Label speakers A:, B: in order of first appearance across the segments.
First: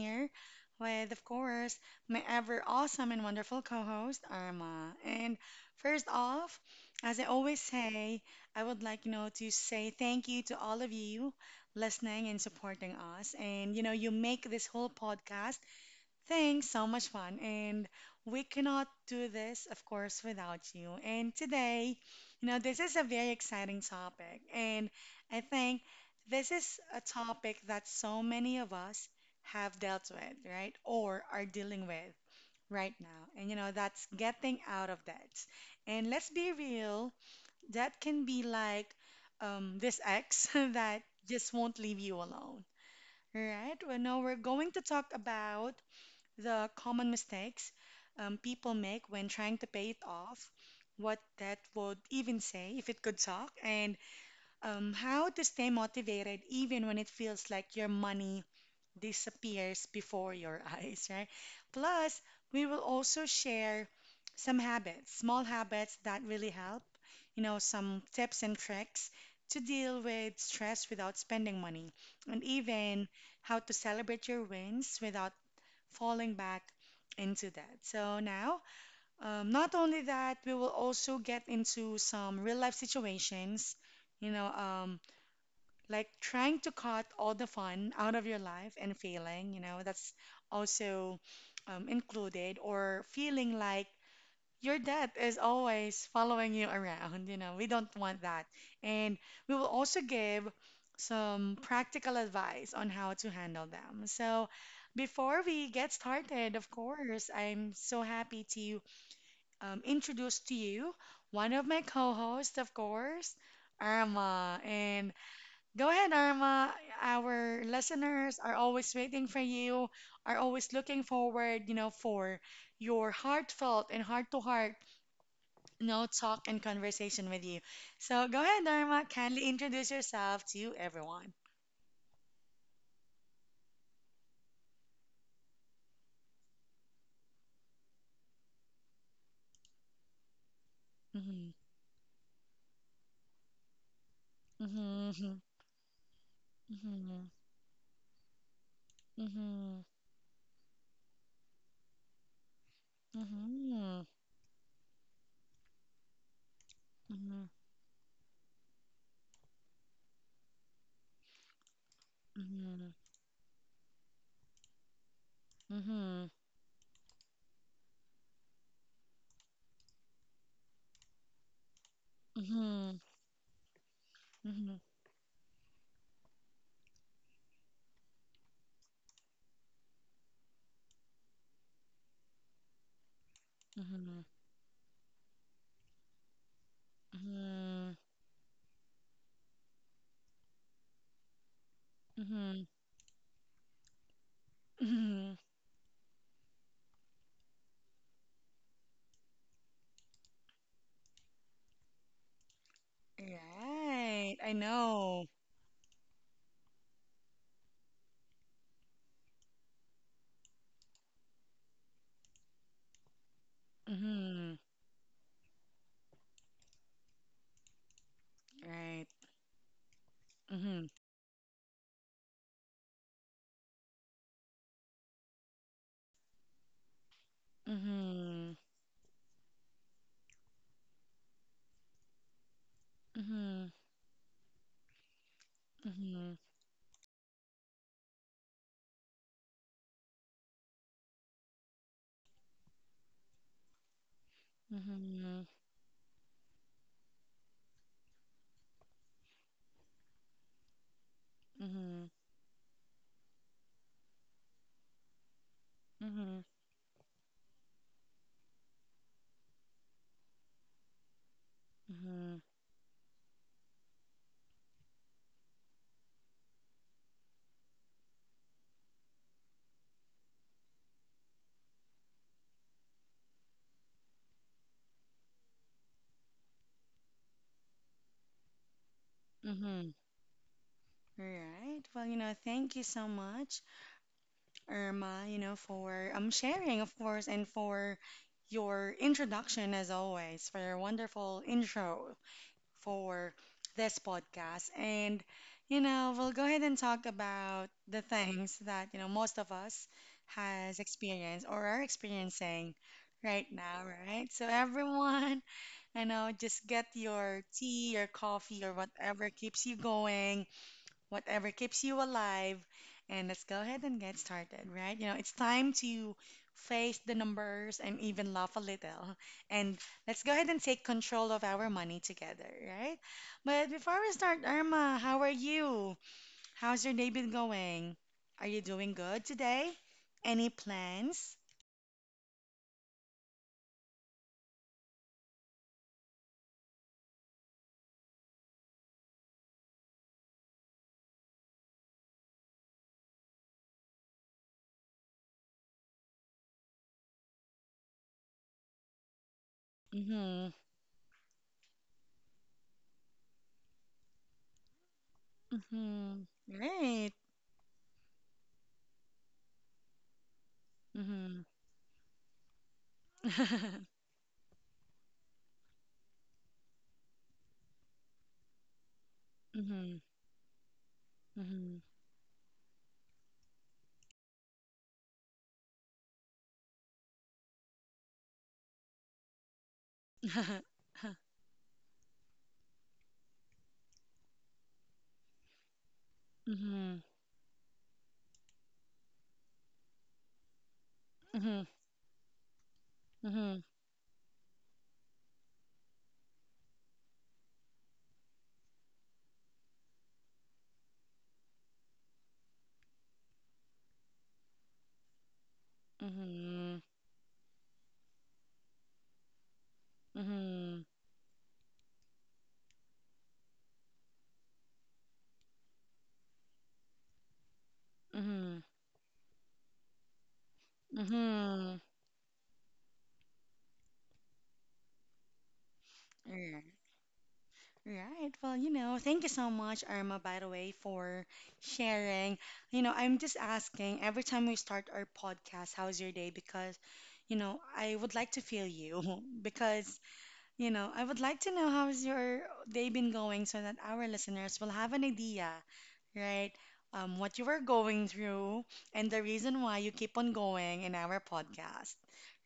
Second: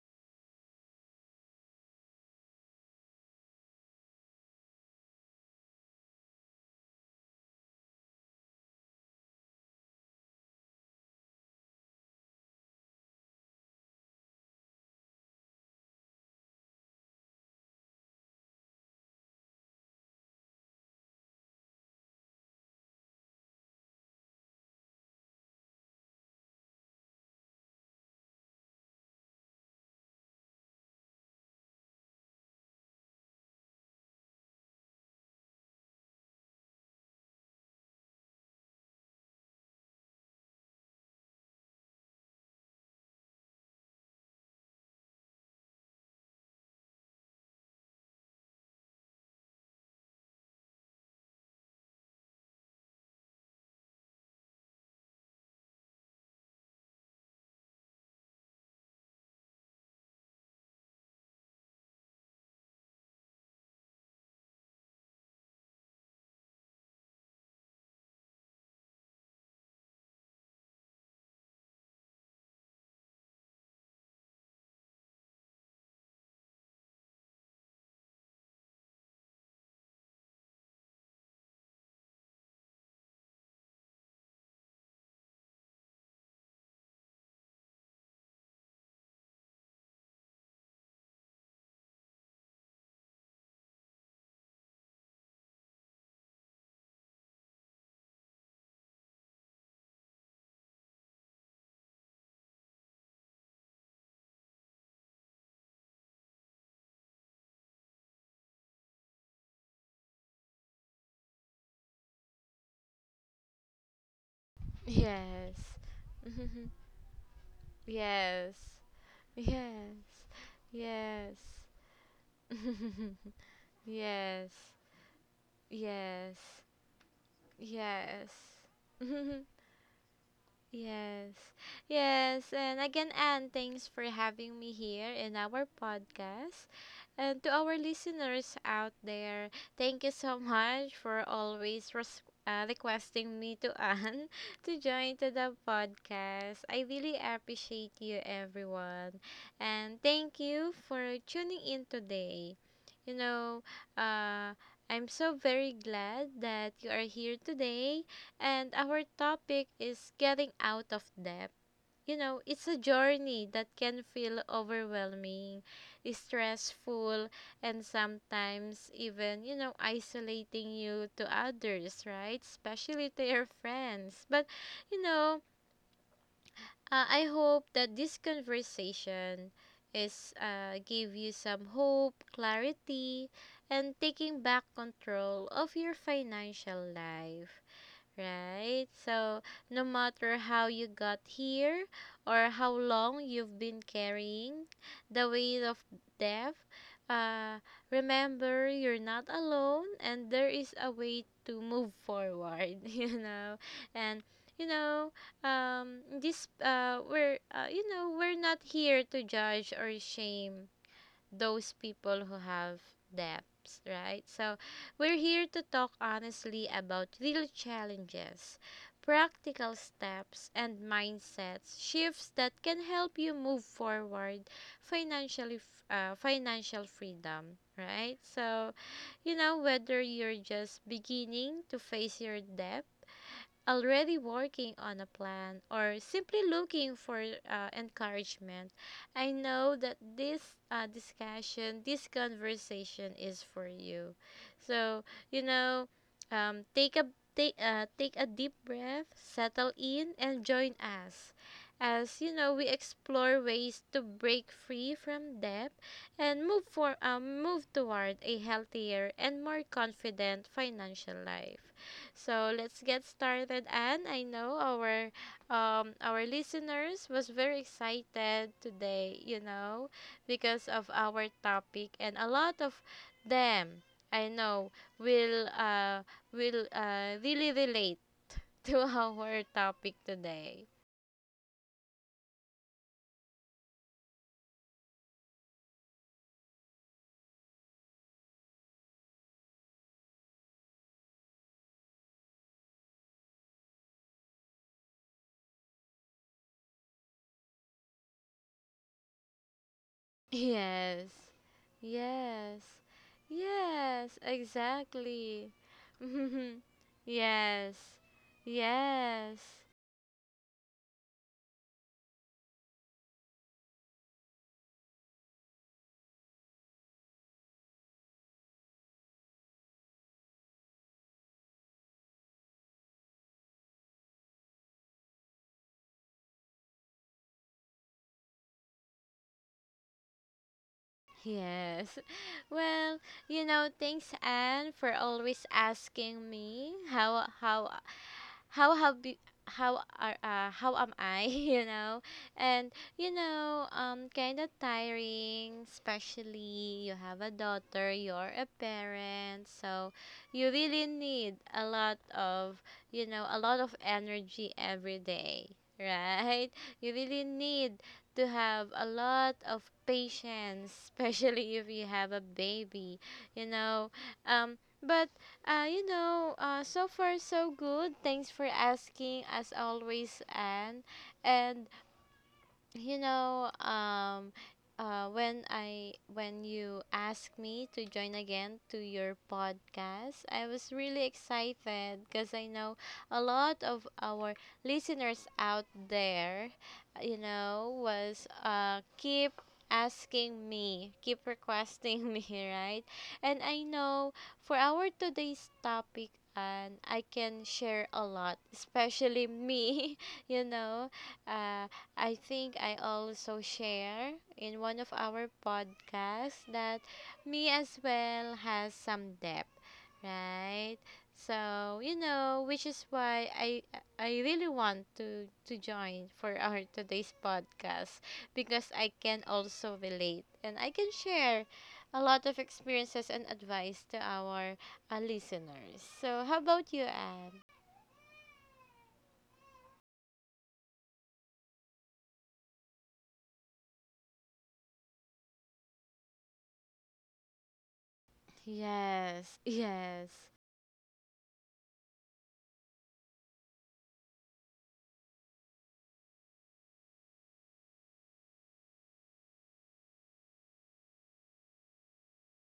A: here with, of course, my ever awesome and wonderful co host, Arma. And first off, as I always say, I would like to say thank you to all of you listening and supporting us. And you make this whole podcast. Thanks, so much fun. And we cannot do this, of course, without you. And today this is a very exciting topic. And I think this is a topic that so many of us have dealt with, right? Or are dealing with right now. And that's getting out of debt. And let's be real, that can be like this ex that just won't leave you alone, right? Well, no, we're going to talk about the common mistakes people make when trying to pay it off, what that would even say if it could talk, and how to stay motivated even when it feels like your money disappears before your eyes, right? Plus, we will also share some habits, small habits that really help some tips and tricks to deal with stress without spending money, and even how to celebrate your wins without falling back into that. So now, not only that, we will also get into some real life situations, you know, um, like trying to cut all the fun out of your life and failing, that's also included, or feeling like your debt is always following you around. We don't want that. And we will also give some practical advice on how to handle them. So, before we get started, of course, I'm so happy to introduce to you one of my co-hosts, of course, Arma. And
B: Yes.
A: go ahead, Arma. Our listeners are
B: Yes.
A: always waiting for you,
B: Yes.
A: are always looking
B: Yes.
A: forward for your heartfelt and
B: Yes.
A: heart-to-heart no talk
B: Yes.
A: and conversation with you. So
B: Yes.
A: go ahead, Norma. Kindly introduce yourself to everyone.
B: Yes. Yes. And again, Anne, thanks for having me here in our podcast. And to our listeners out there, thank you so much for
A: Mhm,
B: always requesting me to Anne to join to
A: mhm,
B: the podcast. I really
A: mhm,
B: appreciate you, everyone.
A: mhm,
B: And thank you for tuning in today. You know,
A: mhm,
B: uh, I'm so very glad that you are
A: mhm,
B: here
A: mhm,
B: today, and our topic is getting out of debt. You know, it's a
A: mhm,
B: journey that can feel overwhelming,
A: mhm,
B: stressful, and sometimes even, you know, isolating you to others, right?
A: mhm,
B: Especially to your friends. But, you know, I hope that this conversation is give you some hope, clarity, and
A: mhm,
B: taking back control of your financial life. Right? So, no matter how you got here
A: mhm,
B: or
A: mhm,
B: how long you've been carrying the
A: mhm.
B: weight of death, uh, remember, you're not alone, and there is a way to move forward, you know. And
A: Right, I
B: you know,
A: know.
B: this we're you know, we're not here to judge or shame those people who have debts, right? So,
A: Mhm.
B: we're here to talk honestly about real challenges,
A: Right.
B: practical steps, and
A: Mhm,
B: mindsets shifts that can help you move forward financially, financial freedom, right?
A: mhm,
B: So, you know, whether you're just beginning to face your debt,
A: mhm,
B: already working on a plan,
A: mhm,
B: or
A: mhm,
B: simply looking for encouragement, I know that this discussion, this conversation is for you. So, you
A: mhm,
B: know, um, take a take a deep breath, settle in, and join us.
A: mhm,
B: As you know, we explore ways to break free from debt and
A: mhm,
B: move toward a healthier and more confident financial life. So let's get started. And I know our listeners was very excited today, you know, because of our topic, and a lot of them, I know, will uh, will really relate to our
A: mhm,
B: topic
A: mhm.
B: today.
A: All right. Well thank you so much, Irma for sharing, of course, and for your introduction as always, for your wonderful intro for this podcast. And we'll go ahead and talk about the things that most of us has
B: Yes,
A: experienced or are
B: yes,
A: experiencing right now,
B: yes,
A: right? So everyone,
B: exactly.
A: I know, just get your
B: Yes,
A: tea, your coffee, or whatever
B: yes.
A: keeps you going, whatever keeps you alive. And let's go ahead and get started, right? You know, it's time to face the numbers and even laugh a little. And let's go ahead and take control of our money together, right? But before we start, Irma, how are you? How's your day been going? Are you doing good today? Any plans?
B: Yes. Well, you know, thanks Anne for always asking me how have you how are how am I, you know? And you know, um, kind of tiring, especially you have a daughter, you're a parent, so you
A: Mm-hmm.
B: really need a lot of, you know, a lot of energy every day,
A: Mm-hmm.
B: right? You
A: Right.
B: really need to have a lot of patience,
A: Mm-hmm.
B: especially if you have a baby, you know. But you know, so far so good. Thanks for asking, as
A: Mm-hmm.
B: always, Anne. And
A: Mm-hmm.
B: you know, when you asked me to join again to your podcast, I was really excited because I know a lot of our listeners out there,
A: Mm-hmm.
B: you know, was keep asking me, keep
A: Mm-hmm.
B: requesting me, right? And
A: Mm-hmm.
B: I know for our today's topic, and I can share a lot, especially me, you know. uh I think I also share in one of our podcasts
A: Mm-hmm.
B: that me as well has some debt, right?
A: Mm-hmm.
B: So, you know, which is why I really want to join for our today's podcast
A: Mm-hmm.
B: because I can also relate, and I can share
A: Mm-hmm.
B: a lot of experiences and advice to our listeners. So, how
A: Mm.
B: about you, Anne?
A: Right. Well thank you so much, Irma, by the way, for sharing. I'm just asking every time we start our podcast, how's your day? Because I would like to feel you.
B: Yes,
A: Because
B: yes.
A: I would like to know how's your day been going, so that our listeners will have an idea, right? What you were going through and the reason why you keep on going in our podcast,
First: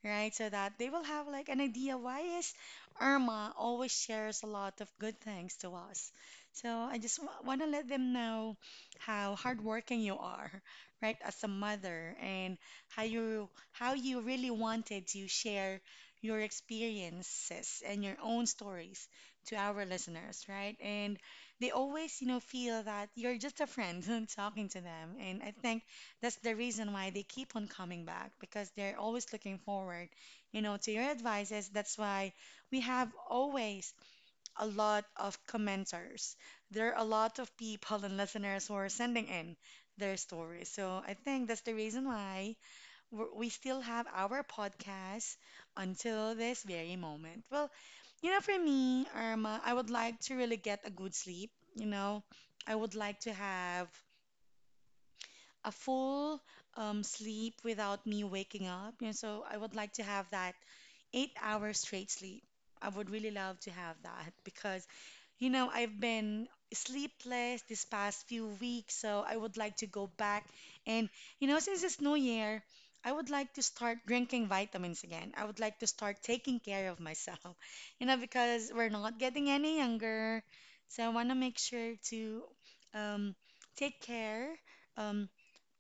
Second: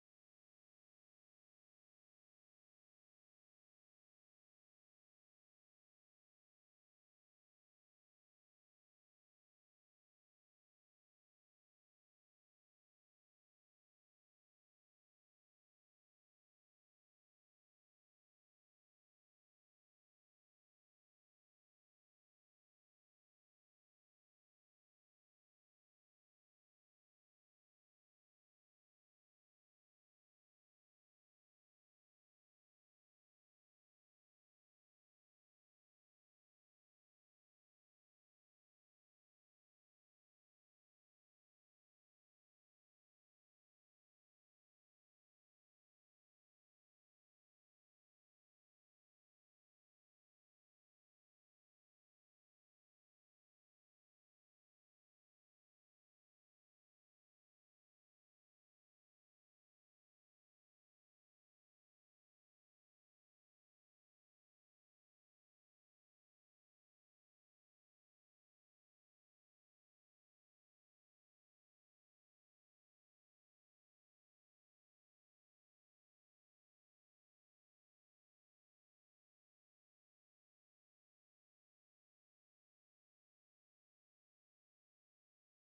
A: right? So that they will have like an idea why is Irma always shares a lot of good things to us. So I just w want to let them know how hardworking you are, right, as a mother, and how you really wanted to share your experiences and your own stories to our listeners, right? And they always feel that you're just a friend talking to them. And I think that's the reason why they keep on coming back, because they're always looking forward to your advices. That's why we have always a lot of commenters. There are a lot of people and listeners who are sending in their stories. So I think that's the reason why we still have our podcast until this very moment. Well for me, Irma, I would like to really get a good sleep. I would like to have a full sleep without me waking up. So I would like to have that 8-hour straight sleep. I would really love to have that because I've been sleepless this past few weeks, so I would like to go back. And since it's New Year, I would like to start drinking vitamins again. I would like to start taking care of myself, because we're not getting any younger. So I want to make sure to um, take care. Um,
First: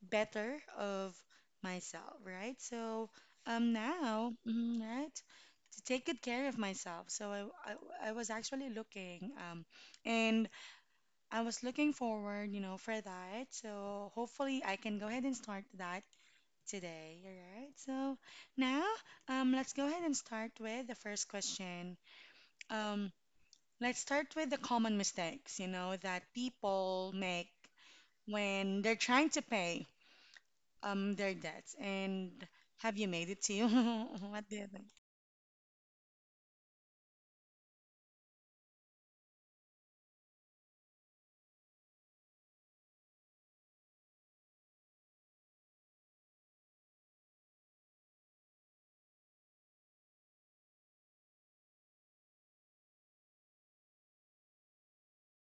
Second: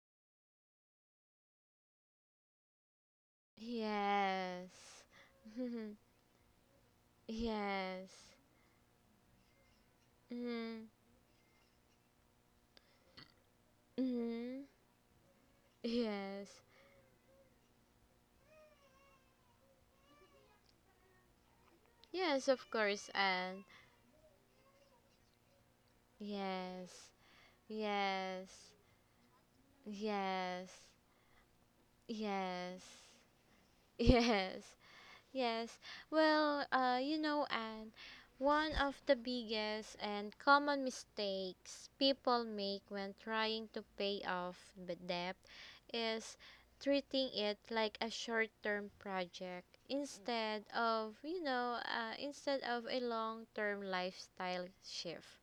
A: Better of myself, right? So now,
B: Yes.
A: right, to
B: Mhm.
A: take good care of myself. So I, I
B: Yes.
A: was actually looking and
B: Mm-hmm.
A: I was looking forward for that. So hopefully
B: Mm-hmm.
A: I can go ahead and start that
B: Yes.
A: today, all right? So now let's go ahead and start with the first question.
B: Yes, of course,
A: Um
B: and
A: let's start with the common mistakes that
B: yes.
A: people make
B: Yes.
A: when they're trying to pay
B: Yes.
A: their debts, and
B: Yes.
A: have you made it to you? What do you
B: Yes.
A: think?
B: Yes. Well, you know, and one of the biggest and common mistakes people make when trying to pay off the debt is treating it like a short-term project instead of, you know, instead of a long-term lifestyle shift.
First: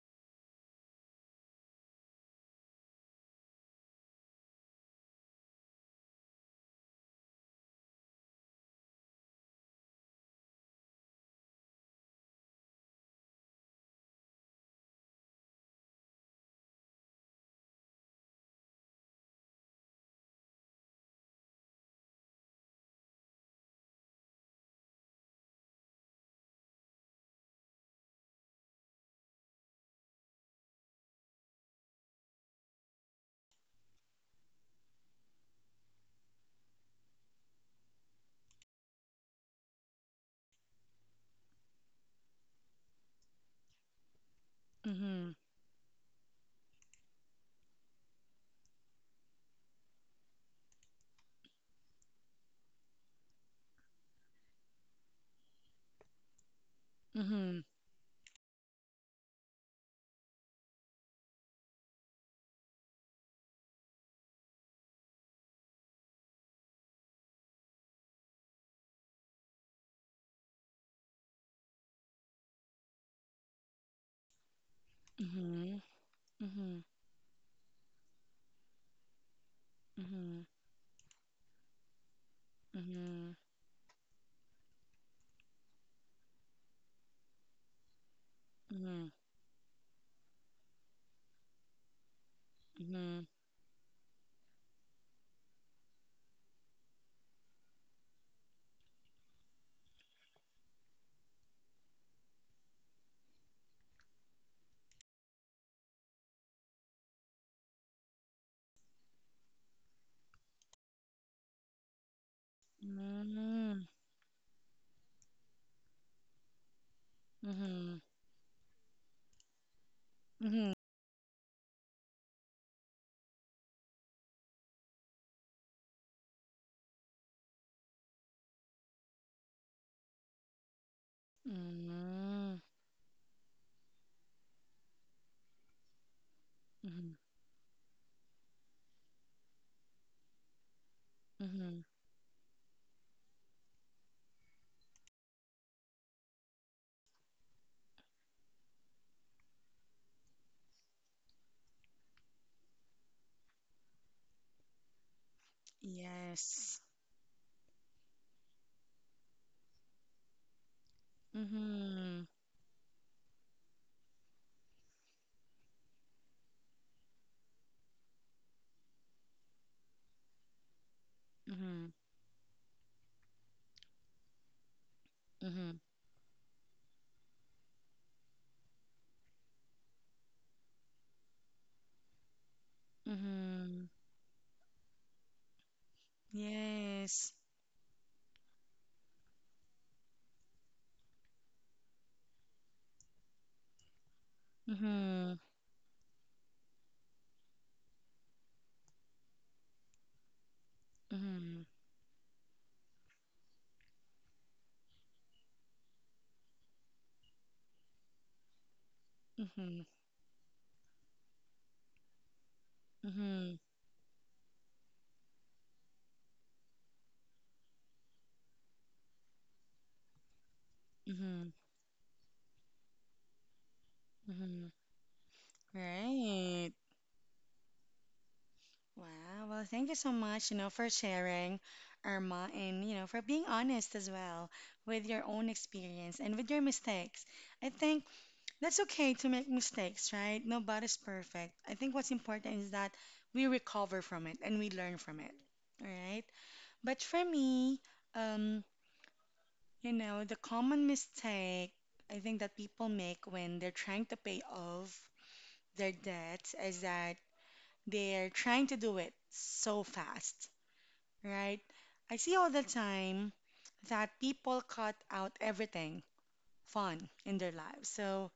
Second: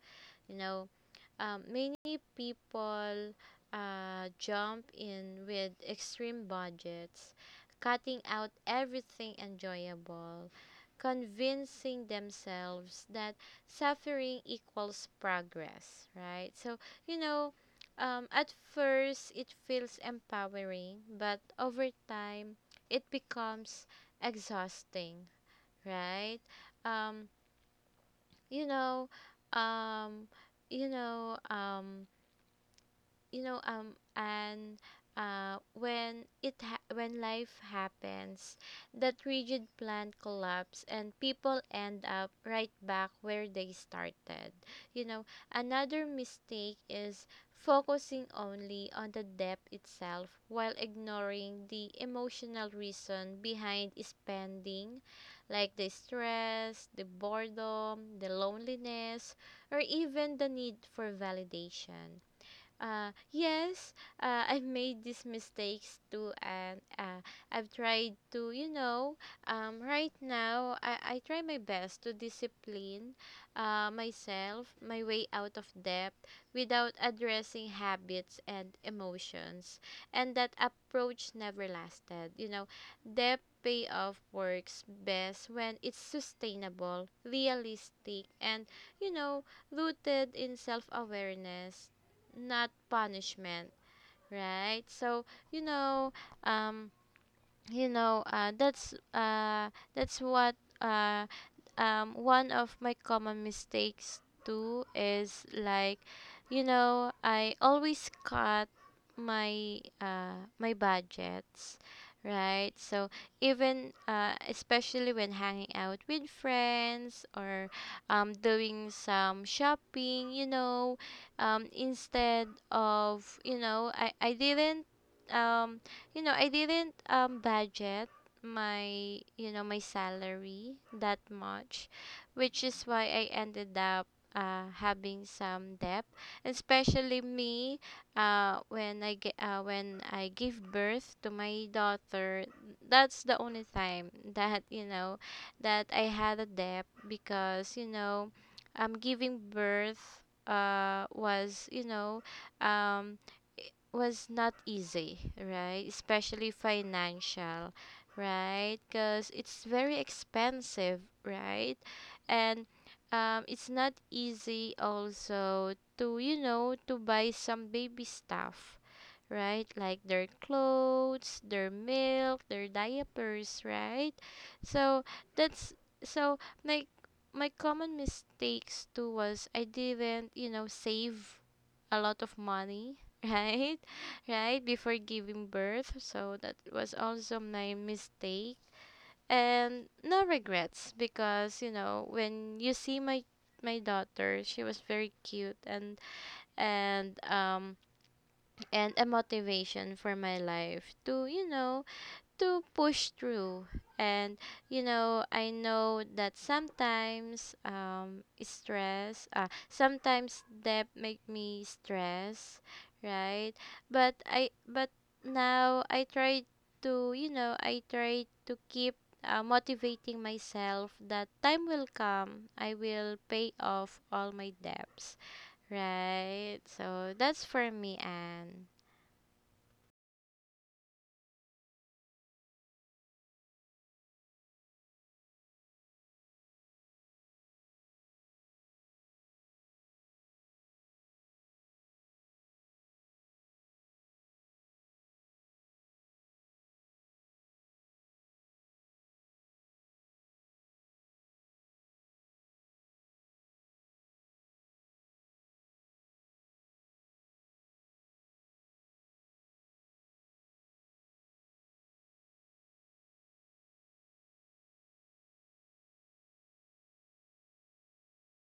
B: You know, many people jump in with extreme budgets, cutting out everything enjoyable, convincing themselves that suffering equals progress, right? So, you know, at first it feels empowering, but over time it becomes exhausting, right? Um, you know, um, you know, you know and when it ha- when life happens, that rigid plan collapse, and people end up right back where they started, you know.
A: Mm-hmm.
B: Another mistake is focusing only on the debt itself while ignoring the emotional reason behind spending, like the stress, the
A: Mm-hmm.
B: boredom, the loneliness, or even the need for validation. Yes, I've made these mistakes too, and I've tried to, you know, right now, I try my best to discipline myself, my way out of
A: Mm-hmm.
B: debt,
A: Mm-hmm.
B: without addressing habits and emotions. And
A: Mm-hmm.
B: that approach never lasted. You know,
A: Mm-hmm.
B: debt payoff works best when it's sustainable, realistic, and,
A: Mm-hmm.
B: you know, rooted in self awareness, not
A: Mm-hmm.
B: punishment, right? So, you know, um, that's what uh, one of my common mistakes too is like, you know, I always cut my my budgets, right? So,
A: Mm-hmm.
B: even especially when hanging out with friends
A: Mm-hmm.
B: or
A: Mm-hmm.
B: um, doing some shopping, you know, instead of you know I didn't um you know I didn't budget my, you know, my salary that much, which is why I ended up having some debt,
A: Mm-hmm.
B: especially me, when I give birth to my
A: Mm-hmm.
B: daughter. That's the only time that, you know, that I had a debt, because, you know, um, giving birth was, you know, um, was not easy, right? Especially
A: Yes.
B: financial, right? Because it's very expensive, right?
A: Mm-hmm.
B: And it's not easy also to, you know, to buy some baby stuff, right? Like their clothes, their
A: Mm-hmm.
B: milk, their diapers, right? So that's,
A: Mm-hmm.
B: so my my common mistakes too was I didn't, you know, save a lot of money, right?
A: Mm-hmm.
B: Right before giving birth, so that was
A: Yes.
B: also my mistake. And no regrets, because you know, when you see my my daughter, she was very
A: Mm-hmm.
B: cute, and um, and a motivation for my life to, you
A: Mm-hmm.
B: know, to push through. And you know, I know that sometimes um, stress,
A: Mm-hmm.
B: sometimes debt make me stress, right?
A: Mm-hmm.
B: But now I try to, you know, I try to keep motivating myself that
A: Mm-hmm.
B: time will come. I will pay off all my
A: Mm-hmm.
B: debts, right?
A: Right.
B: So that's for me, Anne.
A: Wow. Well, thank you so much for sharing, Irma, and for being honest as well with your own experience and with your mistakes. I think that's okay to make mistakes, right? Nobody's perfect. I think what's important is that we recover from it and we learn from it, all right? But for me, um, the common mistake I think that people make when they're trying to pay off their debts is that they're trying to do it so fast, right? I see all the time that people cut out everything fun in their lives. So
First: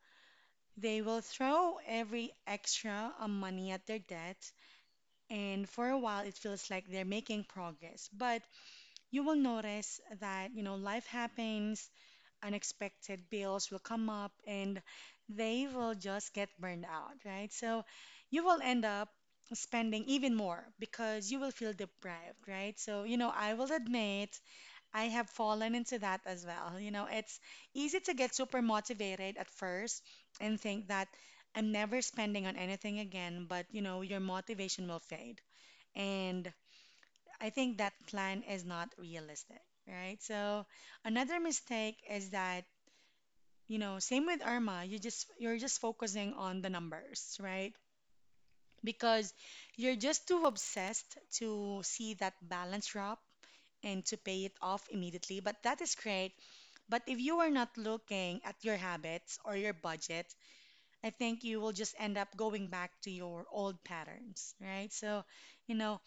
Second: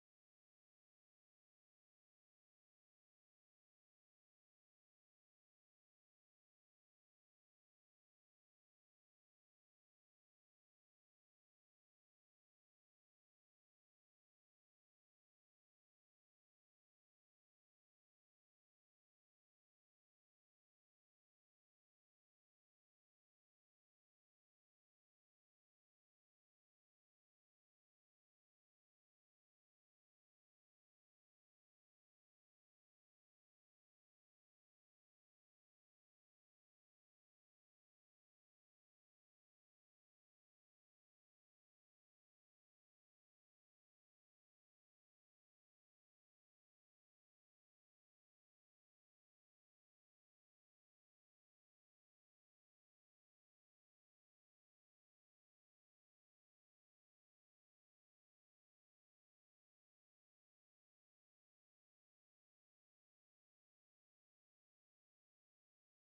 A: they will throw every extra money at their debt, and for a while it feels like they're making progress. But you will notice that life happens, unexpected bills will come up, and they will just get burned out, right? So you will end up spending even more because you will feel deprived, right? So I will admit I have fallen into that as well. It's easy to get super motivated at first and think that I'm never spending on anything again, but your motivation will fade. And I think that plan is not realistic, right? So another mistake is that same with Irma, you're just focusing on the numbers, right? Because you're just too obsessed to see that balance drop and to pay it off immediately, but that is great. But if you are not looking at your habits or your budget, I think you will just end up going back to your old patterns, right? So, you know,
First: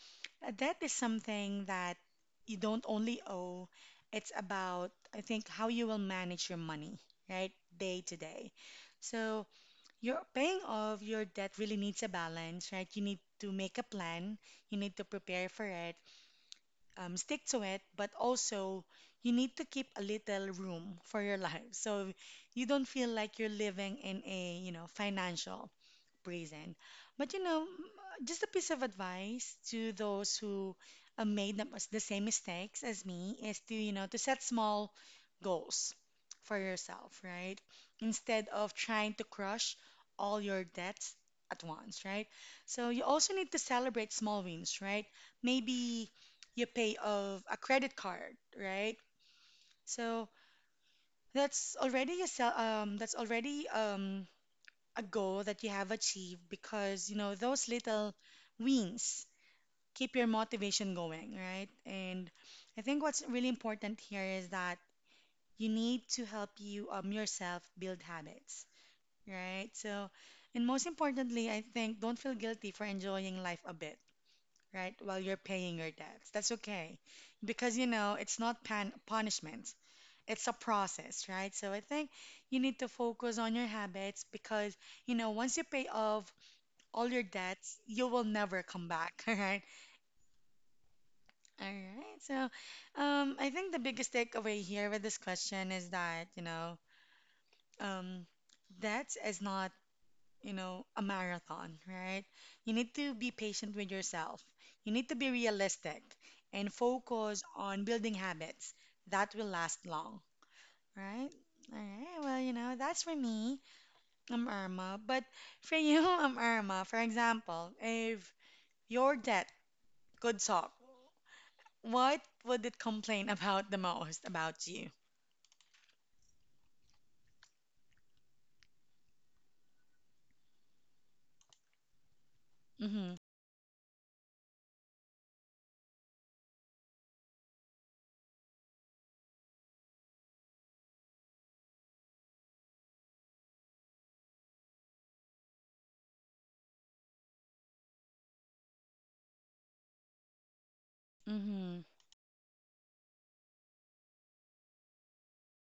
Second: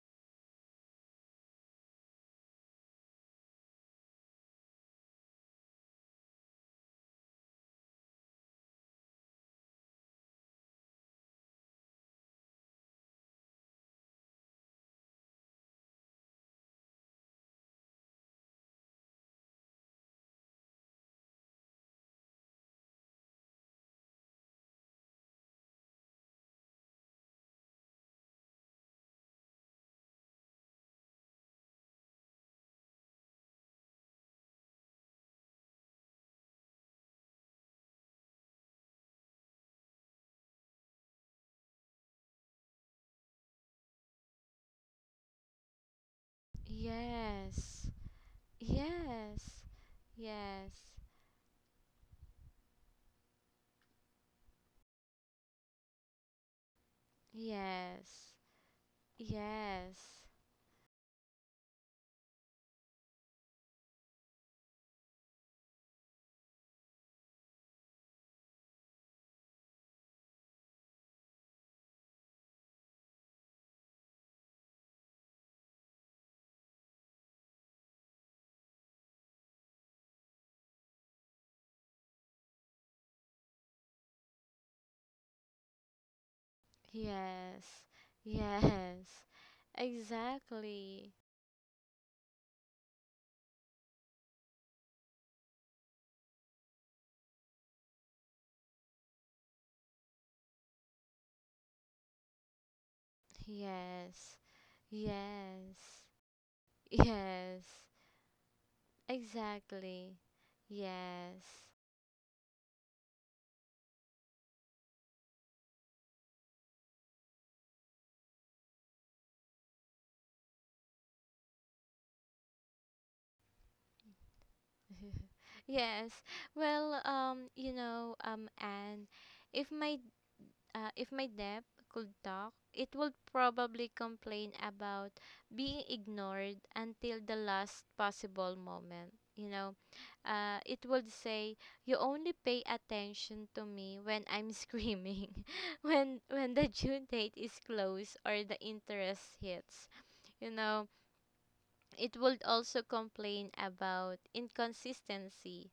A: that is something that you don't only owe, it's about, I think, how you will manage your money, right? Day to day. So, your paying off your debt really needs a balance, right? You need to make a plan, you need to prepare for it, stick to it, but also you need to keep a little room for your life, so you don't feel like you're living in a financial reason. But just a piece of advice to those who made the same mistakes as me is to set small goals for yourself, right? Instead of trying to crush all your debts at once, right? So you also need to celebrate small wins, right? Maybe you pay off a
B: Yes.
A: credit card, right?
B: Yes,
A: So
B: yes,
A: that's already a goal that you have achieved, because those little
B: yes,
A: wins keep
B: yes,
A: your motivation going, right? And I think what's really important here is that you need to help yourself build habits, right? So, and most importantly, I think don't feel guilty for enjoying life a bit, right? While you're paying your debts. That's okay. Because it's not punishment. It's a process, right? So I think you need to focus on your habits, because once you pay off all your
B: yes,
A: debts, you will never come
B: yes,
A: back. All right.
B: exactly.
A: All right. So, I think the biggest takeaway here with this question is thatum, debts is not a marathon, right? You need to be patient with
B: Yes,
A: yourself. You need to be
B: yes,
A: realistic and focus
B: yes,
A: on building habits that will last
B: exactly.
A: long, right?
B: Yes.
A: All right. Well, you know, that's for me. I'm Irma. But for you, I'm Irma. For example, if your debt could talk. What would it complain about the most about you?
B: Yes. Well, you know, Anne, if my if my depth could talk, it would
A: Mm-hmm.
B: probably complain about being ignored until the last possible moment. You know, it would say, "You only pay attention to me when I'm screaming, when the due date is close or the interest hits." You know,
A: Mm-hmm.
B: it would also complain about inconsistency,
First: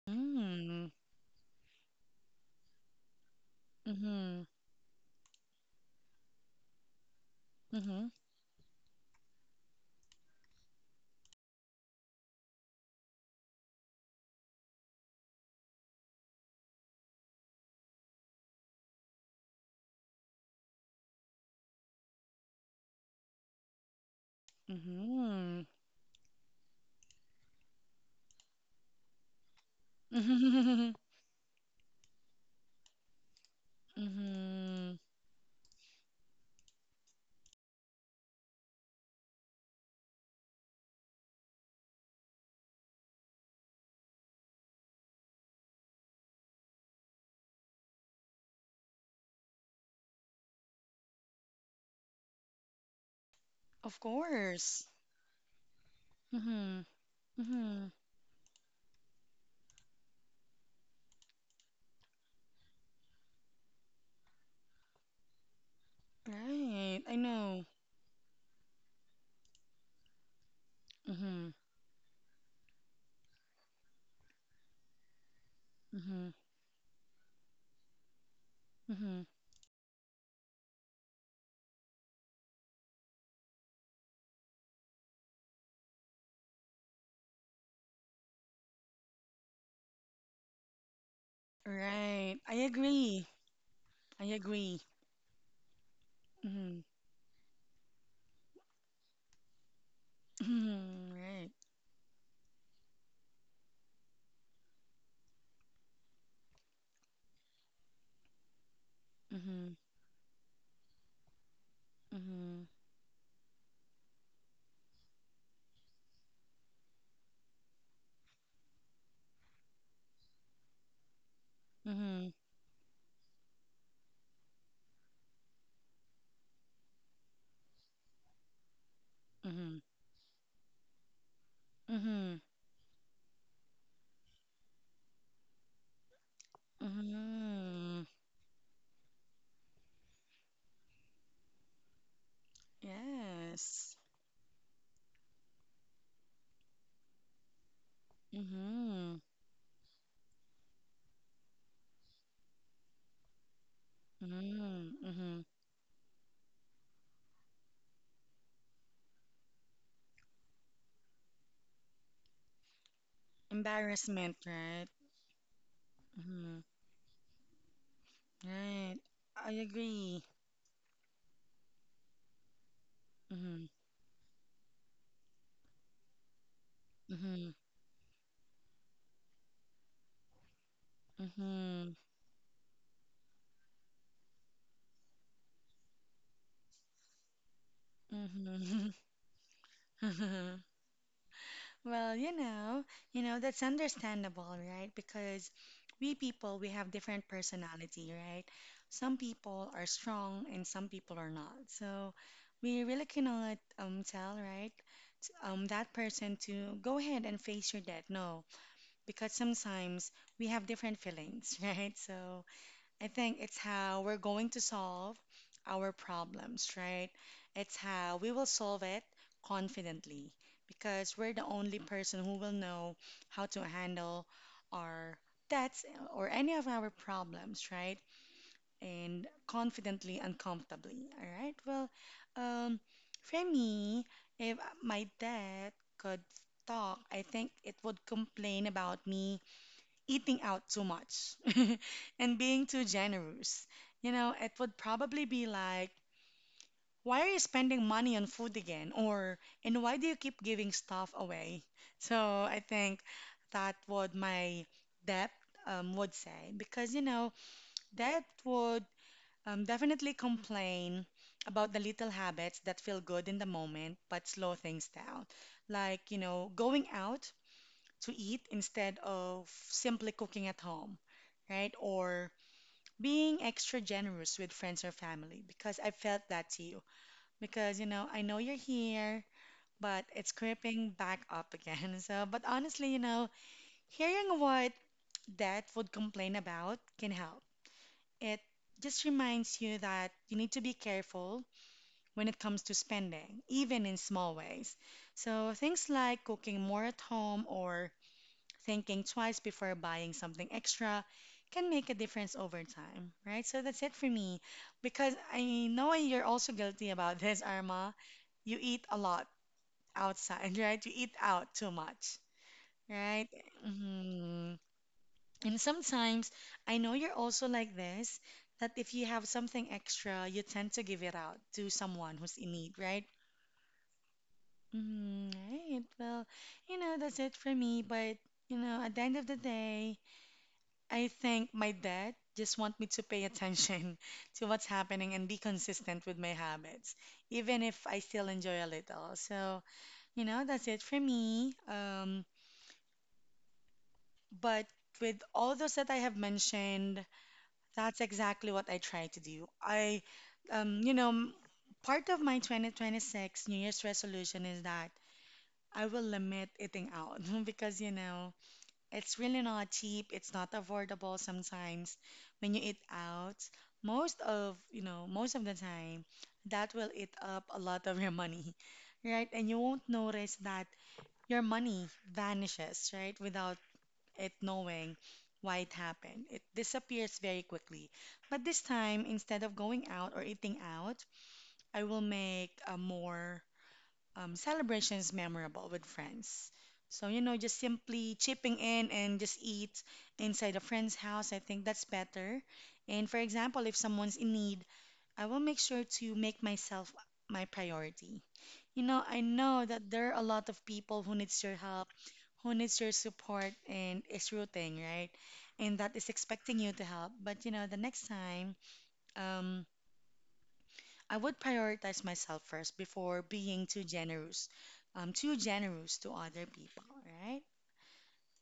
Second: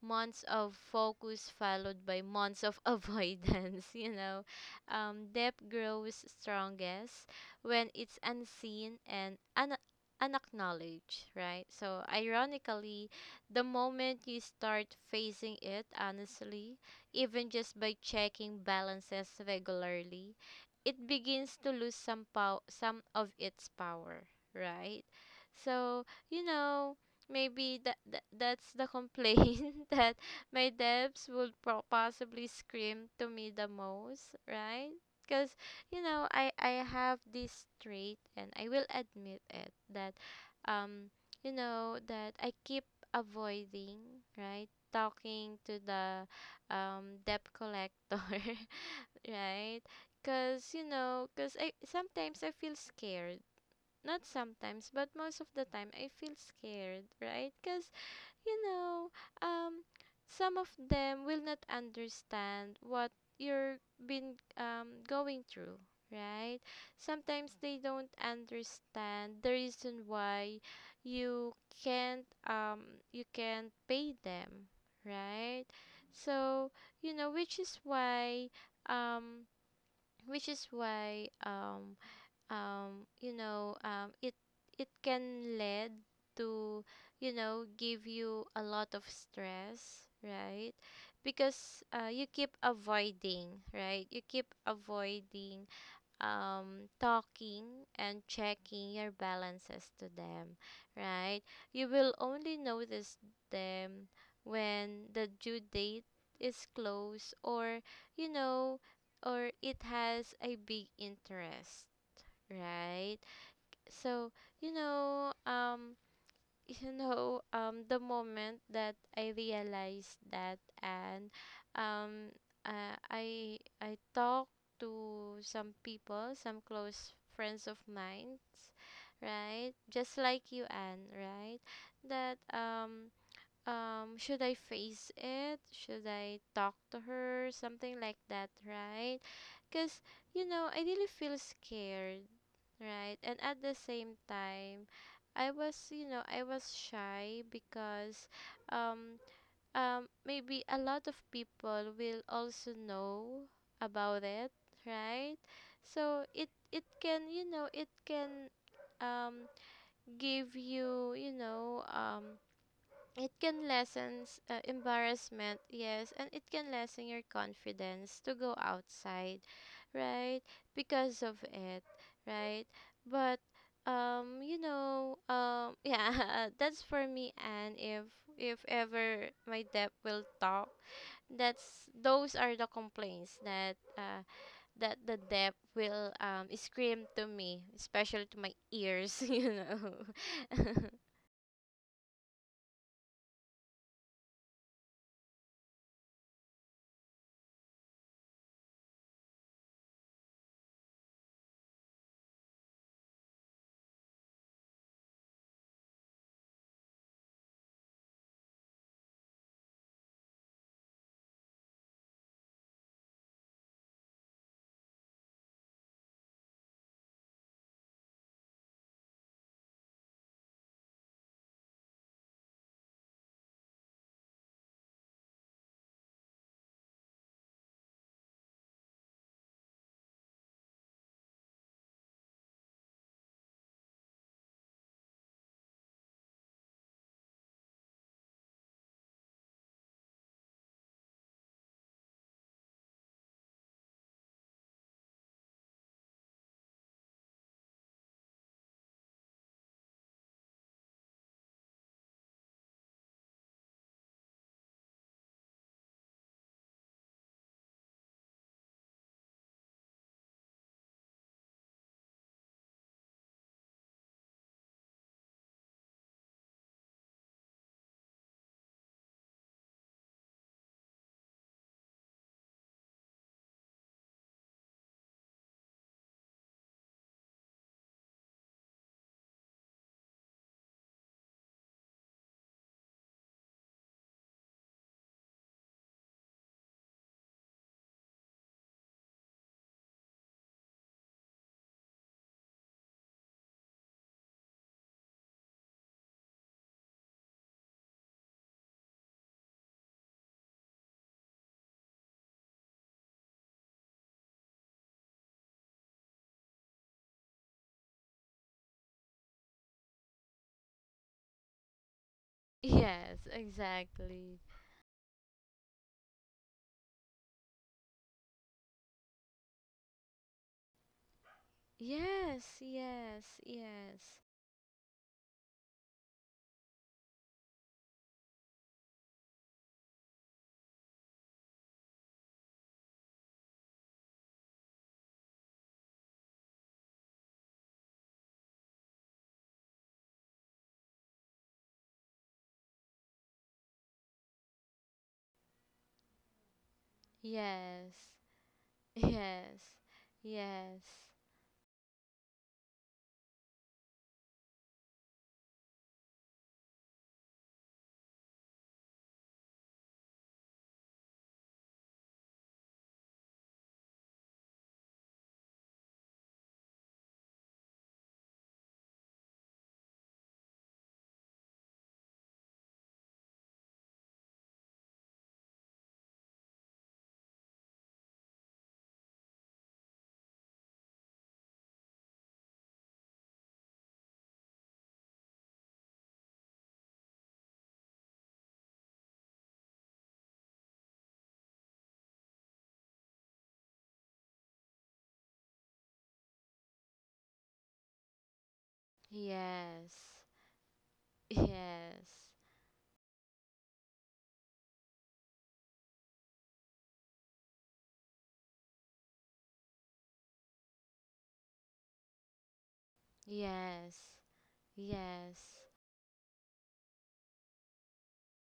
B: months of
A: Mm-hmm.
B: focus followed by months of avoidance, you
A: Mm-hmm.
B: know. Um, depth grows strongest when
A: Mm-hmm.
B: it's unseen and unacknowledged, right? So ironically, the moment you start facing it honestly, even just by checking balances regularly, it begins to lose some of its power, right?
A: Mm-hmm.
B: So you know, maybe that's the complaint that my
A: Mm-hmm.
B: devs would possibly scream to me the most, right?
A: Mm-hmm.
B: Because, you know, I have this trait, and I will admit it, that um, you know, that I keep avoiding, right, talking to the um, debt collector. Right? Because you know, because I sometimes I feel scared,
A: Of
B: not
A: course.
B: sometimes, but most of the time I feel
A: Mm-hmm.
B: scared, right? Because,
A: Mm-hmm.
B: you know, um, some of them will not understand what you're been going through, right?
A: Right. I
B: Sometimes
A: know.
B: they don't understand the reason why
A: Mm-hmm.
B: you can't um, you can't pay them, right?
A: Mm-hmm.
B: So, you know, which is why
A: Mm-hmm.
B: um which is why um you know, it can lead to, you know, give you a lot of stress, right? Because you
A: Right. I
B: keep
A: agree.
B: avoiding, right? You
A: I
B: keep
A: agree.
B: avoiding
A: Mm-hmm.
B: talking and checking your balances to them,
A: Mm-hmm.
B: right?
A: Right.
B: You will only notice them when the due date is close, or, you know, or
A: Mm-hmm.
B: it has a big interest,
A: Mm-hmm.
B: right? So you know, um, you know um, the moment that I realized that, and
A: Mm-hmm.
B: um, uh, i I talked to some people, some close friends of mine, right,
A: Mm-hmm.
B: just like you, and right, that
A: Mm-hmm.
B: um, um, should I face it, should I talk to her, something
A: Mm-hmm.
B: like that, right? Because you know, I really feel scared, right, and at the
A: Yes.
B: same time, I was, you know, I was shy because um,
A: Mm-hmm.
B: um, maybe a lot of people will also know about it,
A: Mm,
B: right?
A: mm-hmm.
B: So it can, you know, it can um, give you, you know, um, it can lessen
A: Embarrassment, right?
B: embarrassment, yes, and it
A: Mm-hmm.
B: can lessen your confidence to go
A: Right.
B: outside,
A: I agree.
B: right? Because of it, right? But
A: Mm-hmm.
B: you know, yeah, that's for me.
A: Mm-hmm.
B: And if ever my dep will talk, that's,
A: Mm-hmm.
B: those are the complaints that that the dep will um, scream to me, especially to my
A: Mm-hmm.
B: ears, you know.
A: Well, you know, that's understandable, right? Because we people, we have different personality, right? Some people are strong and some people are not. So we really cannot tell, right? That person to go ahead and face your death. No. Because sometimes we have different feelings, right? So I think it's how we're going to solve our problems, right? It's how we will solve it confidently because we're the only person who will know how to handle our debts or any of our problems, right? And confidently and comfortably, all right? Well, um, for me, if my dad could talk, I think it would complain about me eating out too much and being too generous. You know, it would probably be like, why are you spending money on food again? Or, and why do you keep giving stuff away? So I think that what my dad would say, because, you know, dad would definitely complain about the little habits that feel good in the moment but slow things down. Like, you know, going out to eat instead of simply cooking at home, right? Or being extra generous with friends or family because I felt that too. Because, you know, I know you're here, but it's creeping back up again. So, but honestly, you know, hearing what that would complain about can help. It just reminds you that you need to be careful when it comes to spending, even in small ways. So, things like cooking more at home or thinking twice before buying something extra can make a difference over time, right? So that's it for me. Because I know you're also guilty about this, Arma. You eat a lot outside, right? You eat out too much,
B: Yes,
A: right?
B: exactly.
A: Hmm. And sometimes I know you're also like this, that if you have something extra, you tend to give it out to someone who's
B: Yes,
A: in need, right?
B: yes, yes,
A: Mm, right. Well, you know, that's it for me. But, you know, at the end of the day, I think my dad just want me to pay attention to what's happening and be consistent with my habits, even if I still enjoy a little. So, you know, that's it for me. But with all those that I have mentioned, that's
B: yes,
A: exactly what I try to do.
B: yes,
A: I,
B: yes,
A: you know, m- Part of my 2026 New Year's resolution is that I will limit eating out because, you know, it's really not cheap. It's not affordable sometimes when you eat out. Most of, you know, most of the time, that will eat up a lot of your money, right? And you won't notice that your money vanishes, right? Without it knowing why it happened. It disappears very quickly. But this time, instead of going out or eating out, I will make a more celebrations memorable with friends. So, you know, just simply chipping in and just eat inside a friend's house, I think that's better. And for example, if someone's in need, I will make sure to make myself my priority. You know, I know
B: yes,
A: that there are a lot of people who needs your help, who needs your support and is rooting, right? And that is expecting you to help. But you know, the next time, um, I would prioritize myself first before being
B: yes, yes,
A: too
B: yes,
A: generous to other people, right?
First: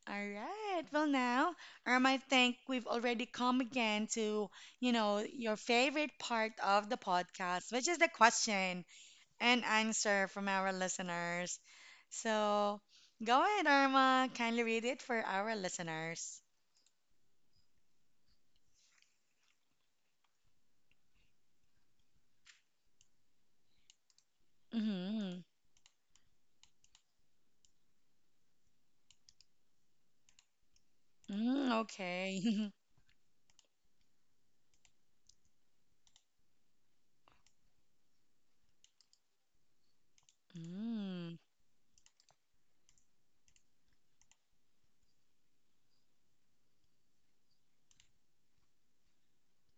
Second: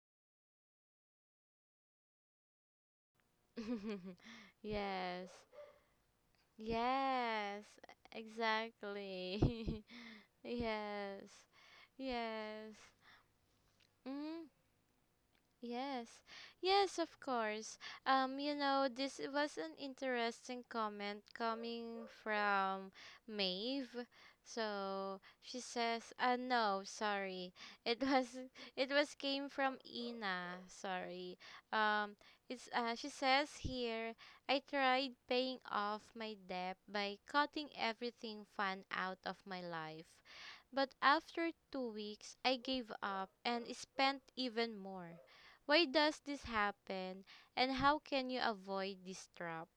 A: All right. Well, now, Irma, I think we've already come again to, you know,
B: yes,
A: your favorite part of the
B: yes,
A: podcast, which is the question and
B: exactly.
A: answer from our
B: Yes,
A: listeners.
B: yes.
A: So, go ahead, Irma.
B: Mm.
A: Kindly read it for our
B: Yes,
A: listeners.
B: yes, of course. You know, this was an interesting comment coming from Maeve. So
A: Mm-hmm.
B: she says, no, sorry. It was it was came from Ina. Sorry.
A: Mm,
B: Um, it's
A: okay.
B: she says here, I tried paying off my debt by cutting everything fun out of my life, but
A: Mm,
B: after 2 weeks, I gave up and spent even more." Why does this happen? And how can you avoid this trap?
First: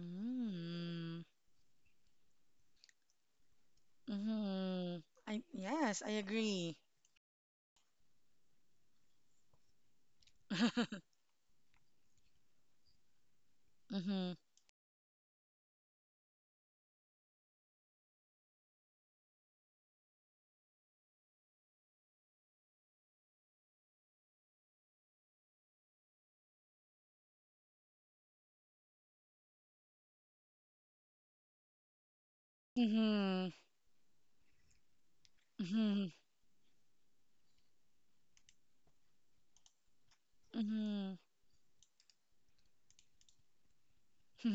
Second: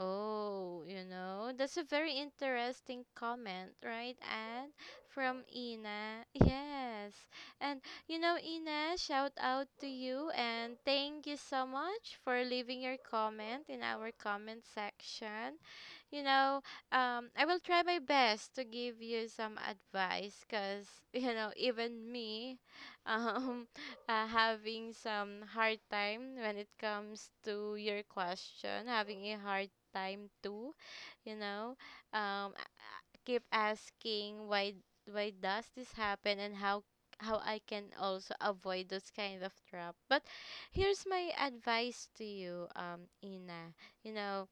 B: Oh, you know, that's a very interesting comment, right, and
A: Mm-hmm. I
B: from
A: yes, I
B: Ina.
A: agree.
B: Yes. And, you know, Ina, shout out to you and thank you so much for leaving your comment in our
A: Mm-hmm.
B: comment section, you know, I will try my best to give you some advice because, you know, even me, um, having some hard time when it comes to your question, having a hard time too, you know, I keep
A: Mm-hmm.
B: asking why does this
A: Mm-hmm.
B: happen, and how I can also avoid those kind of trap. But here's
A: Mm-hmm.
B: my advice to you, Ina. You know,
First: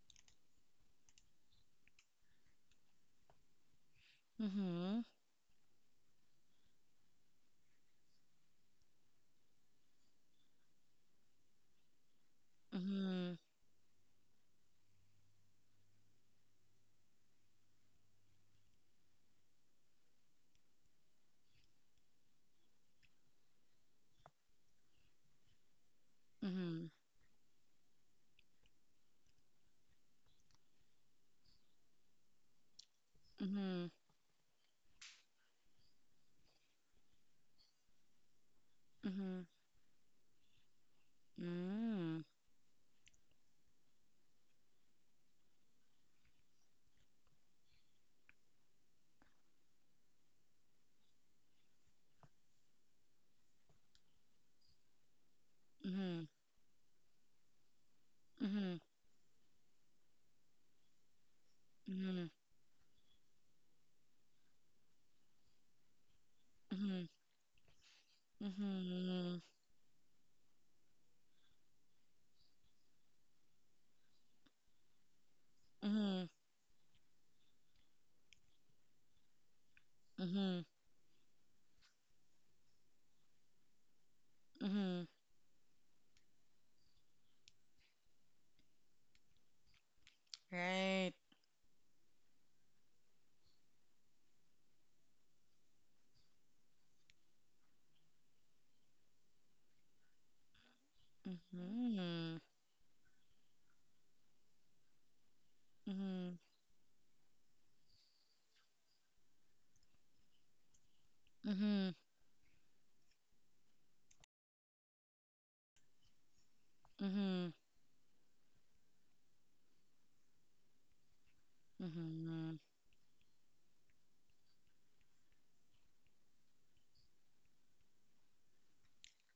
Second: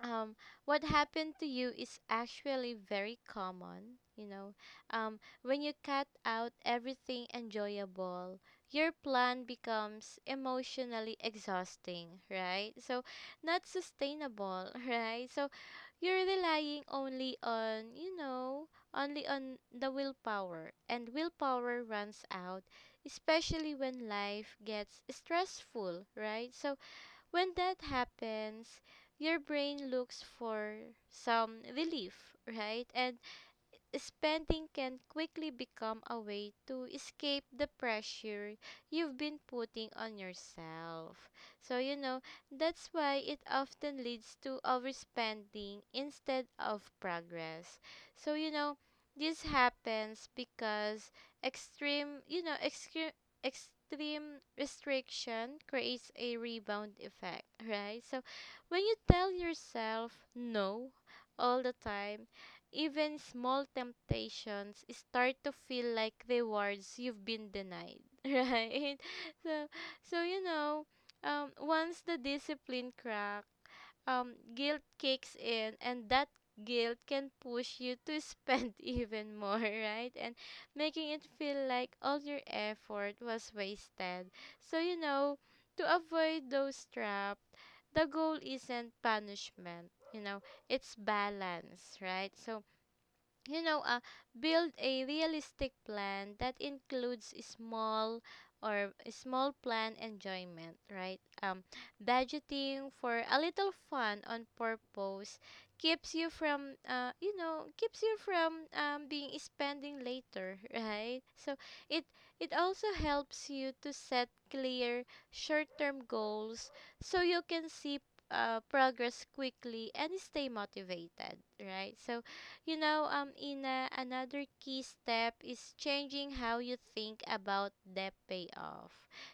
B: um, what happened to you is actually very common. You know,
A: Mm-hmm.
B: when you cut out everything enjoyable, your plan becomes emotionally exhausting, right? So,
A: Mm-hmm.
B: not sustainable, right? So, you're relying only on, you know, only on the willpower, and willpower runs out, especially when life gets stressful, right? So,
A: Mm-hmm.
B: when that happens, your brain looks for some relief, right? And
A: Mm-hmm. Mm-hmm.
B: spending can quickly become a way to escape the pressure you've been putting on yourself. So, you know,
A: Mm-hmm.
B: that's why it often leads to overspending instead of progress. So, you know, this happens because extreme, you know, extreme restriction creates
A: Mm-hmm.
B: a rebound effect, right? So,
A: Mm-hmm. Mm-hmm.
B: when you tell yourself no all the
A: Mm-hmm.
B: time, even small temptations start to feel like rewards
A: Mm-hmm.
B: you've been denied, right. So, so you know, once the discipline crack, guilt kicks in, and
A: Mm-hmm.
B: that guilt can push you to spend even more, right, and
A: Mm-hmm.
B: making it feel like all your effort was wasted. So, you
A: Mm-hmm.
B: know, to avoid those traps, the goal isn't punishment, you know, it's
A: Right.
B: balance, right? So, you know, build a realistic plan that includes small, or a small plan enjoyment, right?
A: Mm-hmm.
B: Budgeting for a little fun on purpose keeps you
A: Mm-hmm.
B: from, you know, keeps you from, being spending later, right? So
A: Mm-hmm.
B: it it also helps you to set clear short-term goals so you
A: Mm-hmm.
B: can see progress quickly and stay motivated, right? So
A: Mm-hmm.
B: you know, Ina, another key step is changing how you think about debt payoff.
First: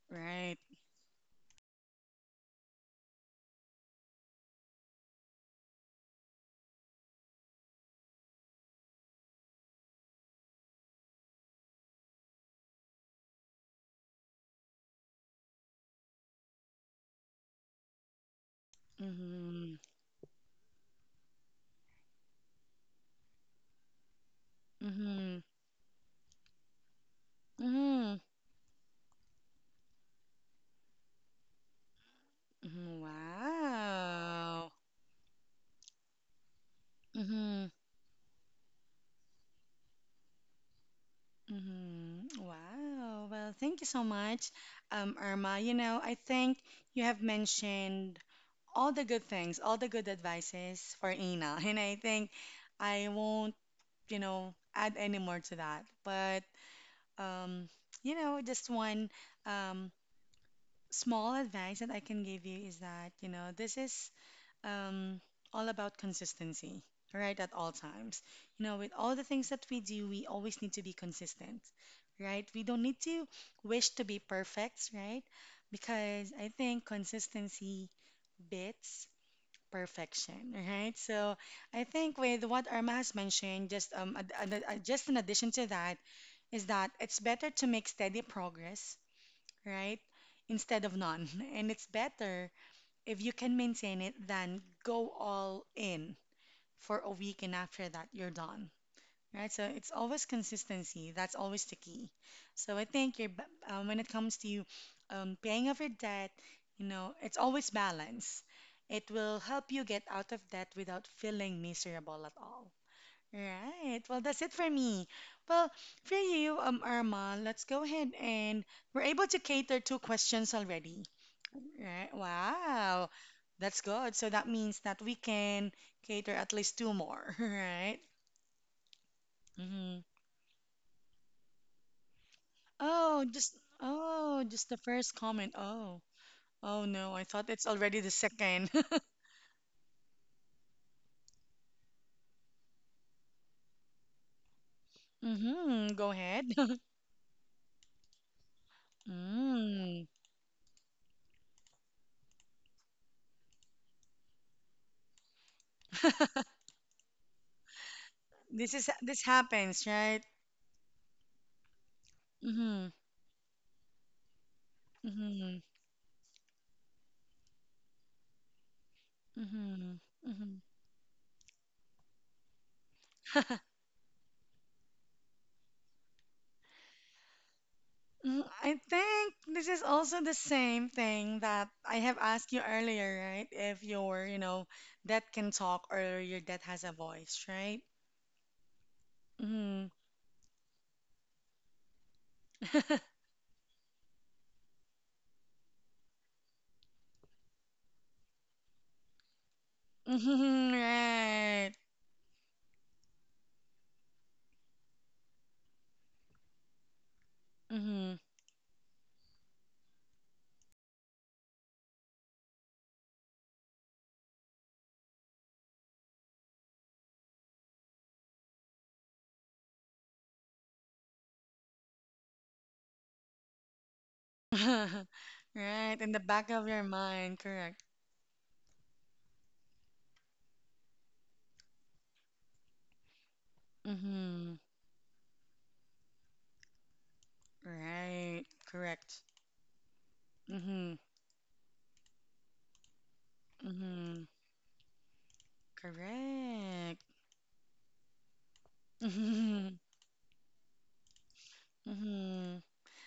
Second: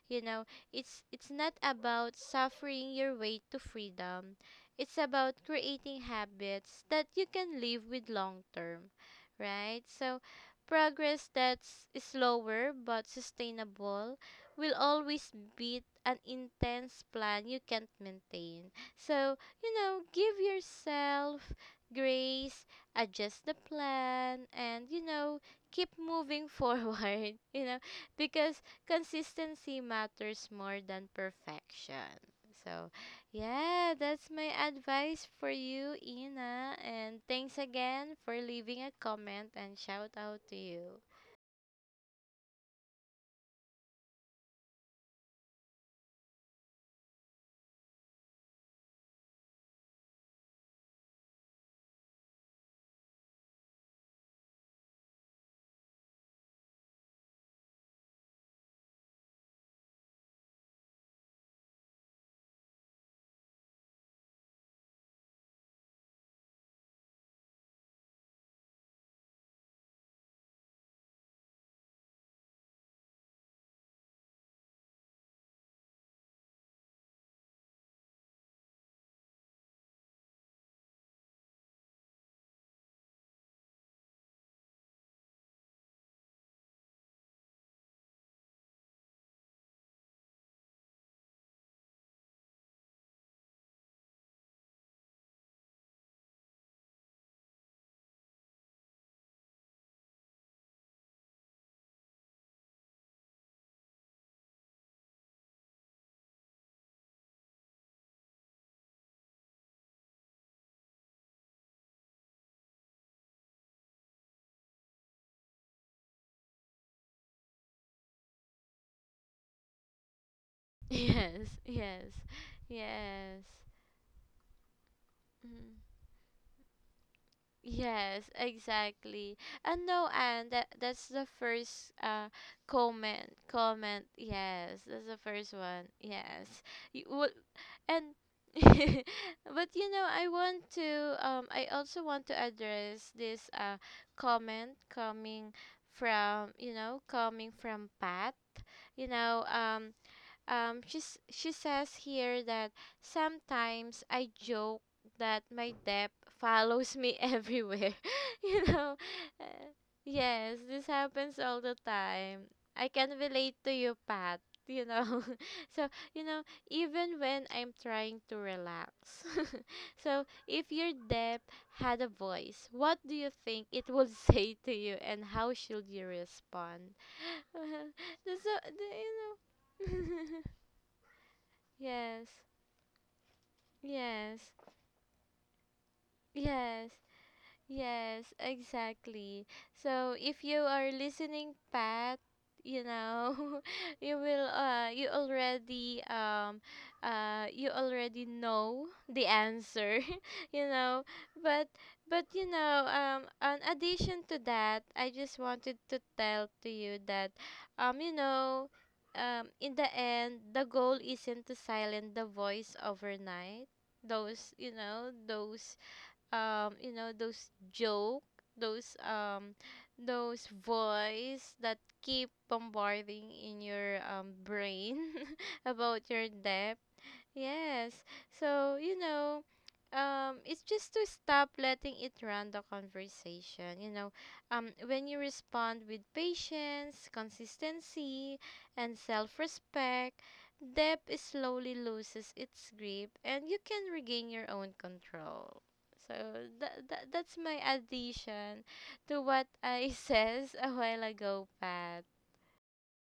B: You know,
A: Right.
B: it's not about suffering your way to freedom. It's about creating habits that you can live with long term, right? So, progress that's slower but sustainable will always beat an intense plan you can't maintain. So, you
A: Mm-hmm.
B: know, give yourself grace, adjust the plan, and you
A: Mm-hmm.
B: know, keep moving forward, you know,
A: Mm-hmm.
B: because consistency matters more than perfection. So
A: Mm-hmm.
B: yeah, that's my
A: Wow.
B: advice for you, Ina, and thanks
A: Mm-hmm.
B: again for leaving a comment and shout out to you.
A: Mm-hmm. Wow. Well, thank you so much, Irma. You know, I think you have mentioned all the good things, all the good advices for Ina, and I think I won't, you know, add any more to that. But um, you know, just one um, small advice that I can give you is that, you know, this is um, all about consistency, right? At all times. You know, with all the things that we do, we always need to be consistent, right? We don't need to wish to be perfect, right? Because I think consistency beats perfection, right? So I think with what Irma has mentioned, just just in addition to that, is that it's better to make steady progress, right? Instead of none. And it's better if you can maintain it, then go all in for a week, and after that, you're done. Right? So it's always consistency. That's always the key. So I think when it comes to paying off your debt, you know, it's always balance. It will help you get out of debt without feeling miserable at all. Right. Well, that's it for me. Well, for you, Irma, let's go ahead and we're able to cater two questions already.
B: Yes, yes,
A: Right. Wow.
B: yes.
A: That's good. So that means that we
B: Mhm.
A: can cater at least two more, right?
B: Yes, exactly. And
A: Mm-hmm.
B: no, and that that's the first
A: Oh,
B: comment comment.
A: just the
B: Yes, that's
A: first
B: the first
A: comment.
B: one.
A: Oh.
B: Yes,
A: Oh
B: you,
A: no, I
B: what,
A: thought it's already
B: and
A: the second.
B: but you know, I want to I also want to address this comment coming
A: Mm-hmm. Go ahead.
B: from, you know, coming from Pat. You know,
A: Mm.
B: she says here that sometimes I joke that my debt follows me everywhere. You
A: This is
B: know.
A: this
B: Uh,
A: happens, right?
B: yes, this happens all the time. I
A: Mm-hmm.
B: can relate to you, Pat. You know,
A: Mm-hmm.
B: so you know, even when I'm trying to relax.
A: Mm-hmm.
B: So,
A: Mm-hmm.
B: if your debt had a voice, what do you think it would say to you, and how should you respond? So,
A: Mm, I
B: you
A: think this
B: know.
A: is also the same thing that I have
B: Yes,
A: asked you earlier, right? If your you
B: yes,
A: know, that can talk or your that has
B: yes.
A: a voice, right?
B: Yes, exactly.
A: Mm-hmm.
B: So if you are listening, Pat, you know, you will you already know the answer, you
A: Mm-hmm,
B: know. But
A: right.
B: but you know, in addition to that, I just wanted to tell to you that you
A: Mm-hmm.
B: know, in the end, the goal isn't to silence the voice overnight. Those, you know, those you know those joke, those um those voice that keep bombarding in your brain
A: Right,
B: about
A: in the
B: your
A: back of
B: debt.
A: your mind, correct.
B: Yes. So, you know, it's just to stop letting it run the conversation. You know,
A: Mm-hmm.
B: when you respond with patience, consistency,
A: Right,
B: and
A: correct.
B: self respect,
A: Mm-hmm.
B: depth slowly loses its grip and you can
A: Mm-hmm.
B: regain your own control. So that, that
A: Correct.
B: that's my addition to what I says a while ago, Pat.
A: Mm-hmm.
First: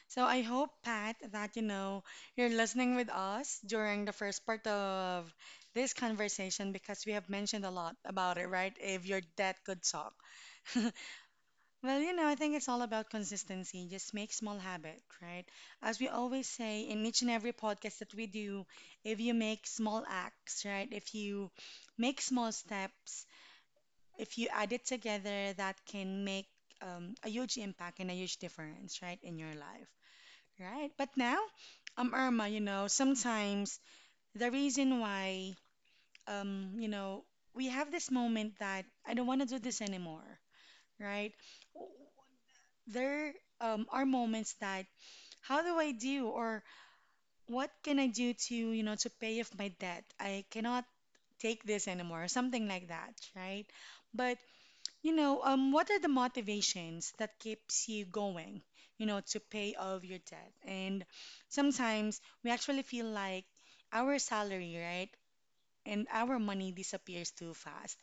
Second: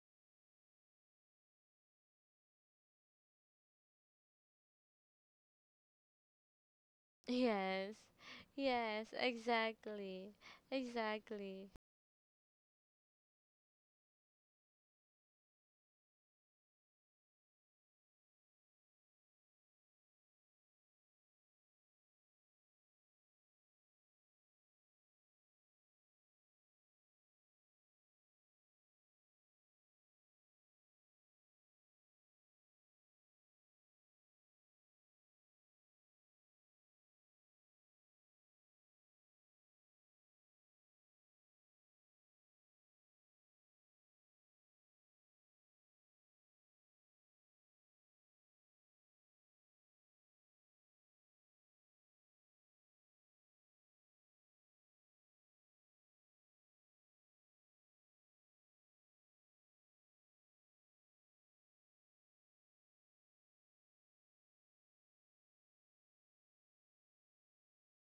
A: So I hope, Pat, that you know you're listening with us during the first part of this conversation because we have mentioned a
B: Yes.
A: lot about it, right?
B: Yes,
A: If you're that good talk.
B: exactly. Exactly.
A: Well, you know, I think it's all about consistency. Just make small habit, right? As we always say in each and every podcast that we do, if you make small acts, right? If you make small steps, if you add it together, that can make a huge impact and a huge difference, right, in your life. Right. But now, Irma, you know, sometimes the reason why, you know, we have this moment that I don't want to do this anymore, right? W- There, are moments that how do I do or what can I do to, you know, to pay off my debt? I cannot take this anymore, something like that, right? But you know, what are the motivations that keeps you going, you know, to pay off your debt? And sometimes we actually feel like our salary, right, and our money disappears too fast.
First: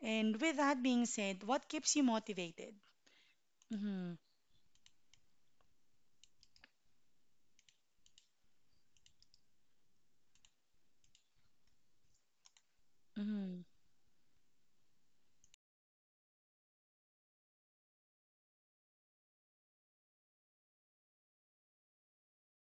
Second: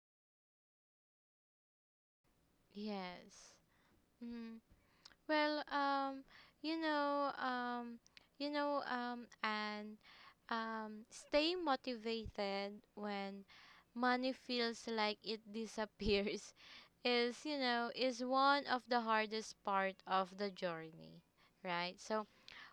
A: And with that being said, what keeps you motivated?
B: Yes.
A: Mm-hmm,
B: Mm. Well, you know, um, you know, and stay motivated when
A: mm-hmm,
B: money feels like it disappears is, you know, is one of the hardest part of the journey, right? So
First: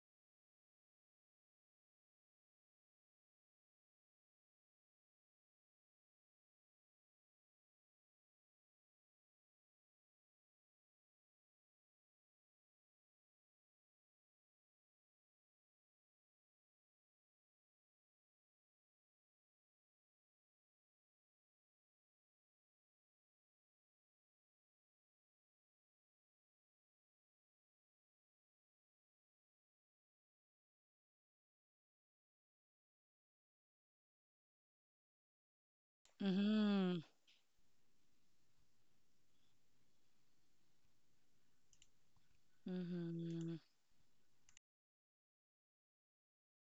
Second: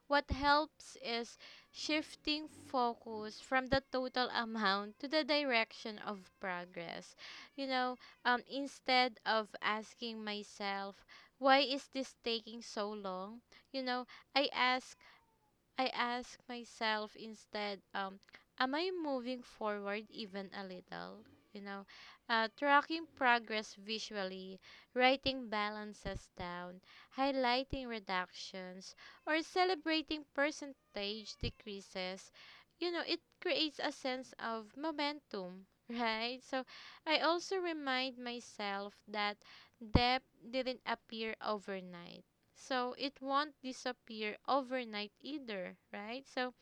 B: what helps is shifting focus from the total amount to the direction of progress. You know, instead of asking myself, why is this taking so long? You know, I ask I ask myself instead, am I moving forward even a little? You know, tracking progress visually, writing balances down, highlighting reductions, or celebrating percentage decreases, you know, it creates a sense of momentum, right? So I also remind myself that depth didn't appear overnight so it won't
A: mm-hmm,
B: disappear overnight either, right? So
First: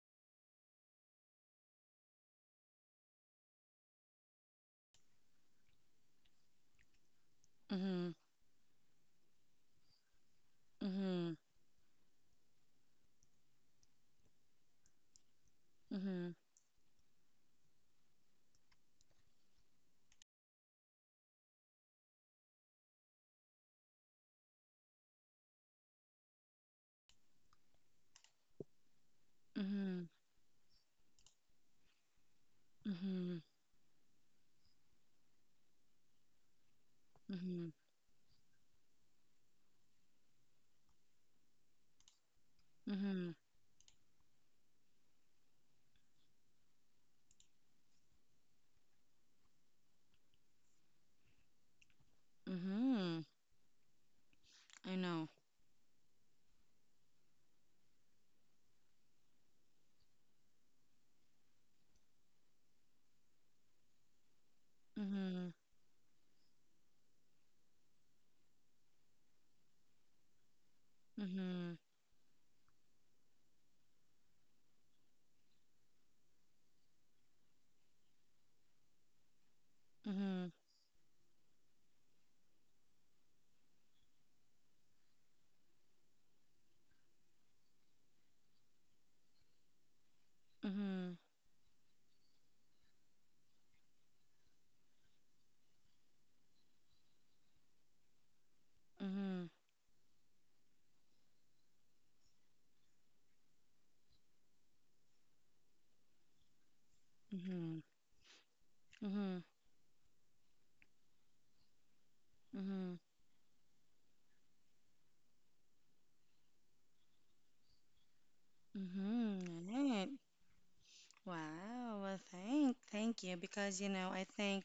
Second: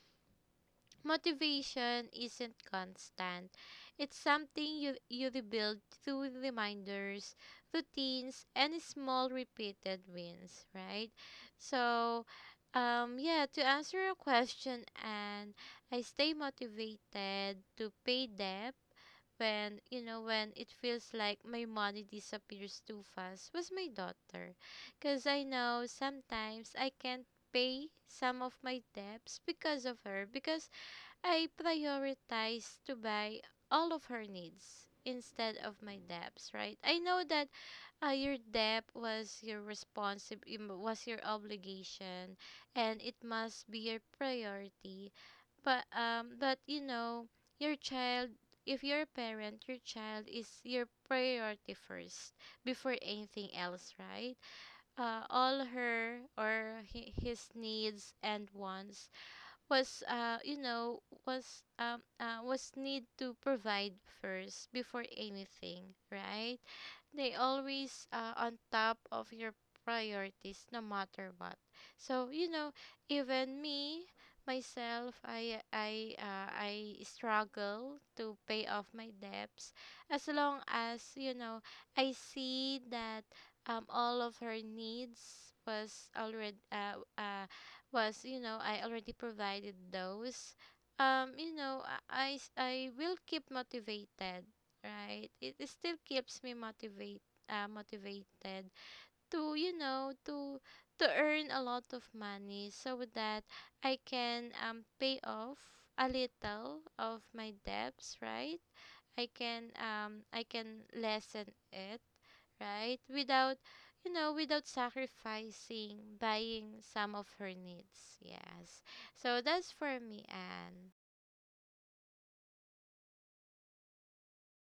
B: motivation isn't constant. It's something you rebuild through reminders,
A: mm-hmm,
B: routines, and small repeated wins, right?
A: mm-hmm,
B: So yeah, to answer your question, and I
A: mm-hmm,
B: stay motivated to pay debt when, you know, when it feels like my money disappears too fast was my daughter, because I know sometimes I can't pay some of my debts because of
A: mm-hmm,
B: her, because I prioritize to
A: mm-hmm,
B: buy all of her needs instead of my debts, right? I know that
A: mm-hmm,
B: your debt was your responsi- im- was your obligation
A: mm-hmm,
B: and it
A: mm-hmm,
B: must be your priority. But but you know, your child, if you're a parent, your child is your priority first before
A: mm-hmm.
B: anything else, right?
A: I know.
B: All her or his needs and wants was you know was need to provide first before
A: Mm-hmm,
B: anything, right? They always, on top of your priorities no matter what.
A: mm-hmm,
B: So you know, even me myself, I struggle to pay off my debts. As
A: mm-hmm,
B: long as you know, I see that all of her needs was already was, you know, I already provided those,
A: mm-hmm.
B: you know, I will keep motivated, right, it still keeps me motivate, motivated
A: Mm-hmm.
B: to, you know, to earn a lot of money so that I can pay off a little of my
A: Mhm.
B: debts, right?
A: Mhm.
B: I can lessen it,
A: Mhm.
B: right? Without, you know, without sacrificing buying some of her needs. Yes. So
A: Mhm.
B: that's
A: All
B: for
A: right.
B: me, Anne.
A: Wow. Well, thank you because you know I think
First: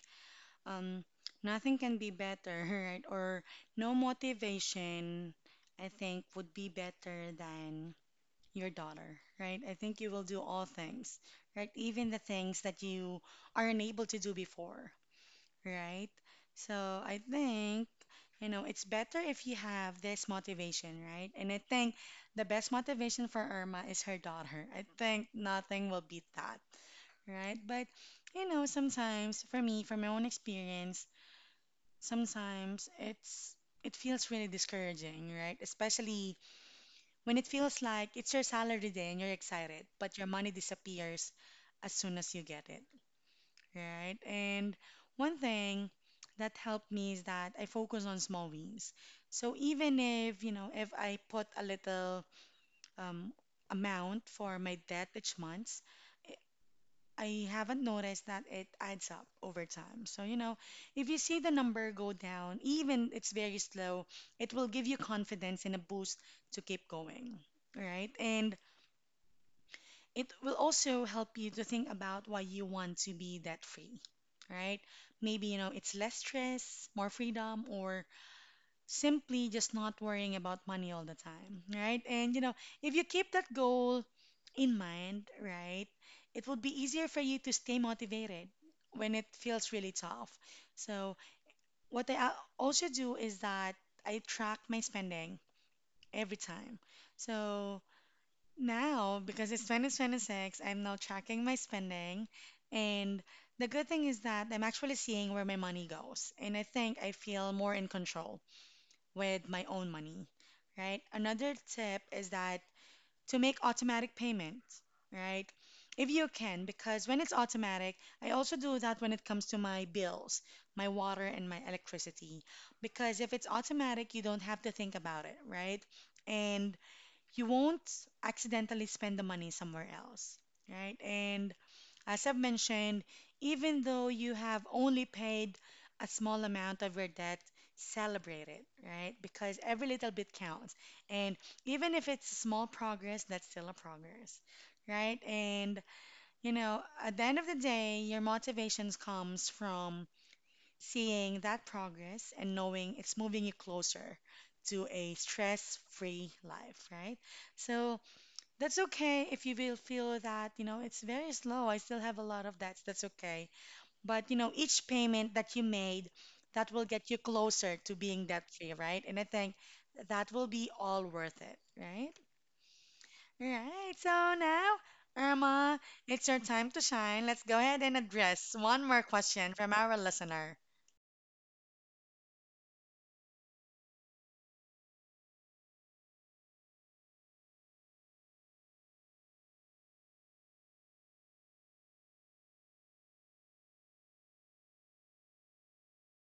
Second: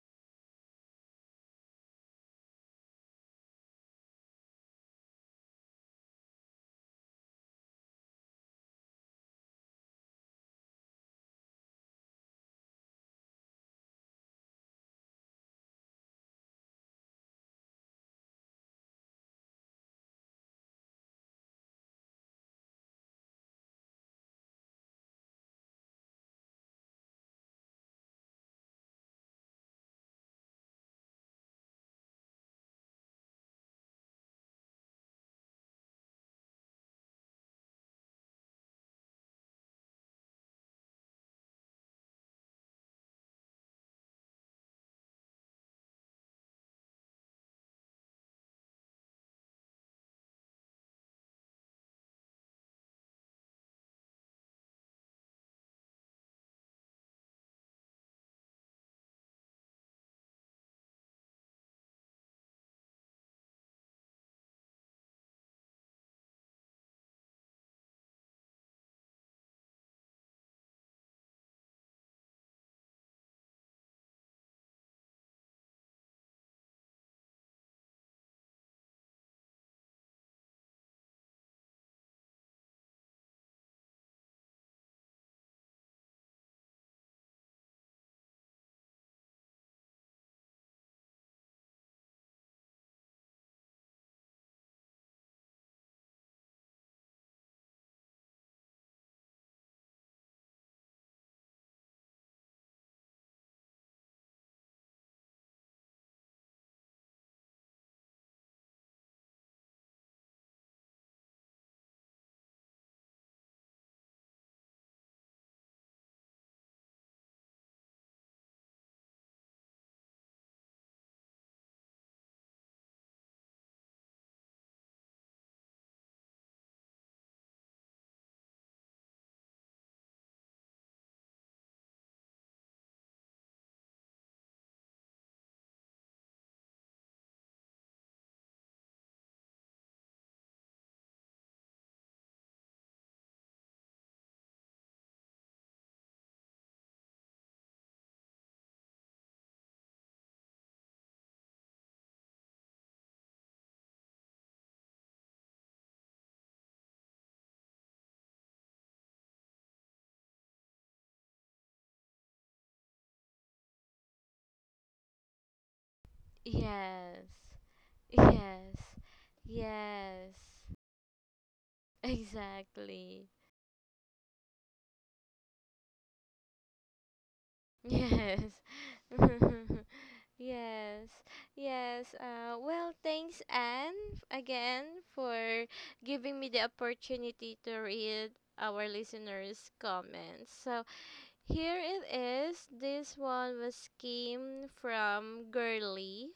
A: um nothing can be better, right? Or no motivation, I think would be better than your daughter, right? I think you will do all things, right? Even the things that you are unable to do before, right? So I think, you know, it's better if you have this motivation, right? And I think the best motivation for Irma is her daughter. I think nothing will beat that, right? But, you know, sometimes for me, from my own experience, sometimes it feels really discouraging, right? Especially when it feels like it's your salary day and you're excited, but your money disappears as soon as you get it right? And one thing that helped me is that I focus on small wins. So even if, you know, if I put a little um, amount for my debt each month, I haven't noticed that it adds up over time. So, you know, if you see the number go down, even it's very slow, it will give you confidence and a boost to keep going, right? And it will also help you to think about why you want to be debt free, right? Maybe, you know, it's less stress, more freedom, or simply just not worrying about money all the time, right? And, you know, if you keep that goal in mind, right, it will be easier for you to stay motivated when it feels really tough. So, what I also do is that I track my spending every time. So, now, because it's 2026, I'm now tracking my spending. And the good thing is that I'm actually seeing where my money goes. And I think I feel more in control with my own money, right? Another tip is that to make automatic payments, right? If you can, because when it's automatic, I also do that when it comes to my bills, my water, and my electricity. Because if it's automatic, you don't have to think about it, right? And you won't accidentally spend the money somewhere else, right? And as I've mentioned, even though you have only paid a small amount of your debt, celebrate it, right? Because every little bit counts. And even if it's small progress, that's still a progress, right? And, you know, at the end of the day, your motivations comes from seeing that progress and knowing it's moving you closer to a stress-free life, right? So, that's okay if you will feel that, you know, it's very slow. I still have a lot of debts. That's okay. But, you know, each payment that you made, that will get you
B: Yes.
A: closer to being debt free,
B: Yes.
A: right? And I think that
B: Yes.
A: will be all worth it, right?
B: Exactly.
A: All right. So now, Irma, it's your time to shine. Let's go ahead and
B: Yes.
A: address one more question from our listener.
B: Yes. Yes. Well, thanks, Anne, again for giving me the opportunity to read our listeners' comments. So, here it is. This one was came from Girly.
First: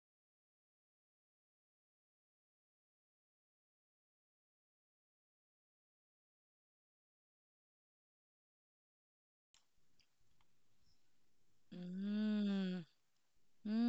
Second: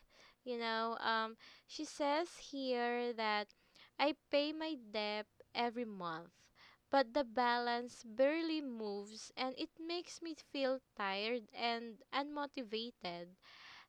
B: You know, she says here that I pay my debt every month, but the balance barely moves and it makes me feel tired and
A: Mm,
B: unmotivated.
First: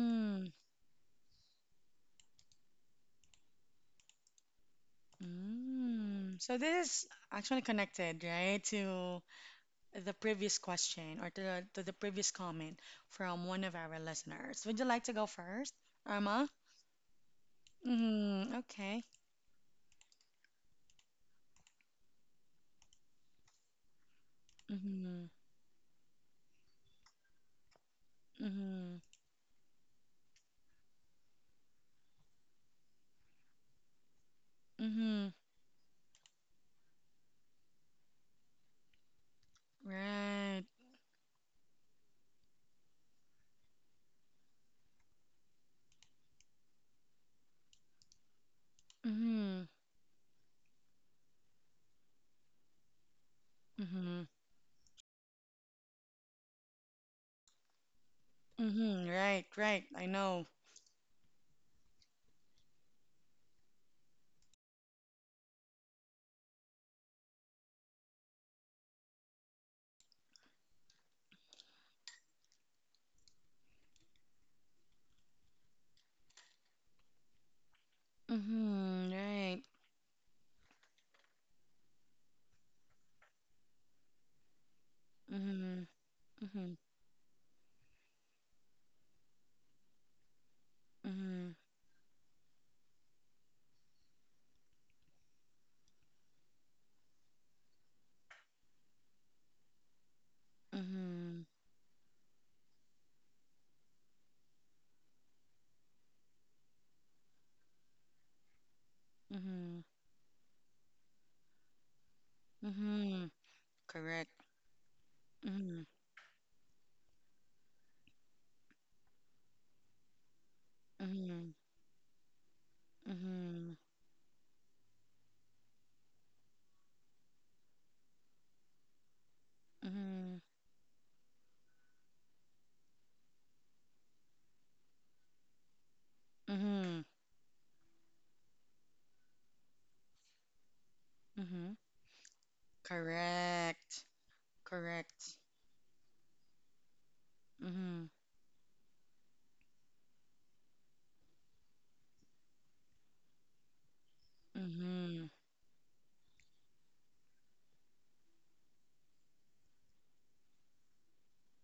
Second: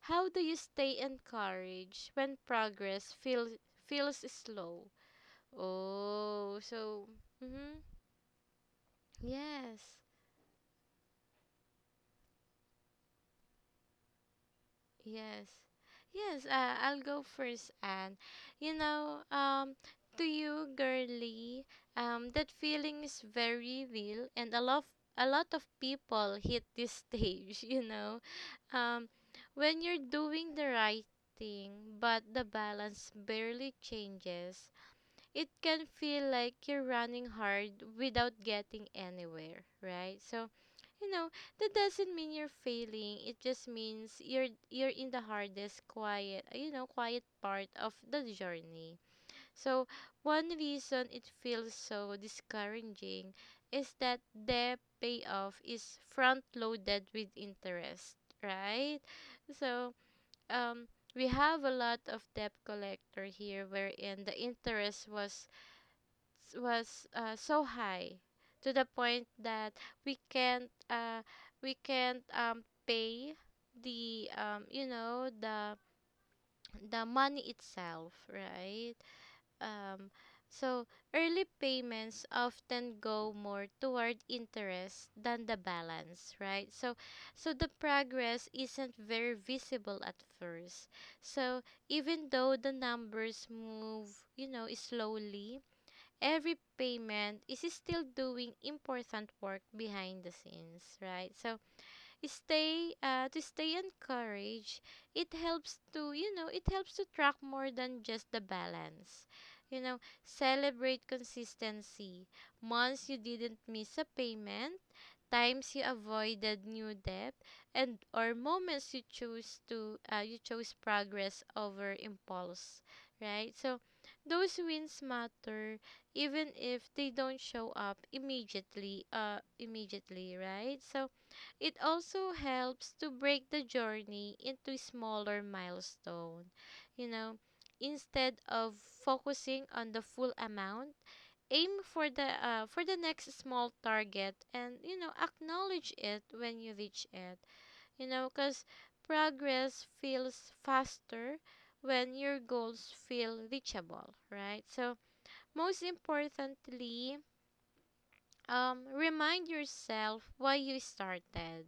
B: How do you stay encouraged when progress feels feels slow?
A: mm. So
B: Oh,
A: this is
B: so
A: actually
B: mm-hmm.
A: connected, right, to
B: Yes.
A: the previous question or to the previous comment from one of our listeners. Would you like to go
B: Yes.
A: first,
B: Yes,
A: Irma?
B: I'll go first, and
A: Mm-hmm.
B: you
A: Okay.
B: know, to you, Girly, that feeling is very real, and
A: Mm-hmm.
B: a lot of people hit this stage, you know.
A: Mm-hmm.
B: Um, when you're doing the right thing but the balance barely changes,
A: Mm-hmm.
B: it can feel like you're running hard without getting anywhere, right? So,
A: Right.
B: you know, that doesn't mean you're failing. It just means you're in the hardest quiet, you know, quiet part of the journey.
A: Mm-hmm.
B: So, one reason it feels so discouraging is that
A: Mm-hmm.
B: the payoff is front loaded with interest, right?
A: Mm-hmm. Right. Right.
B: So,
A: I know.
B: um we have a lot of debt collector here wherein the interest was so high, to the point that we can't uh, we can't, pay the you know, the money itself, right?
A: Mm-hmm. Right.
B: Um, so early payments often go more toward interest than the
A: Mm-hmm.
B: balance, right?
A: Mm-hmm.
B: So, so the progress isn't very visible at first.
A: Mm-hmm.
B: So even though the numbers move, you know, slowly, every payment is still doing important work behind the scenes, right?
A: Mm-hmm.
B: So, stay to stay encouraged, it helps to, you know, it helps to track more than just the balance,
A: Mm-hmm.
B: you know, celebrate consistency, months you
A: Mm-hmm.
B: didn't miss a
A: Correct.
B: payment, times you
A: Mm-hmm.
B: avoided new debt, and or moments you choose to you chose progress
A: Mm-hmm.
B: over impulse, right?
A: Mm-hmm.
B: So those wins matter, even if they don't show up immediately, immediately,
A: Mm-hmm.
B: right? So it also helps to break the journey into smaller milestone.
A: Mm-hmm.
B: You know, instead of focusing on the full amount,
A: Mm-hmm.
B: aim for the next small
A: Correct.
B: target and, you know,
A: Correct.
B: acknowledge it when you reach it. You
A: Mhm.
B: know, cuz progress feels faster when your goals feel reachable, right? So,
A: Mhm.
B: most importantly, remind yourself why you started.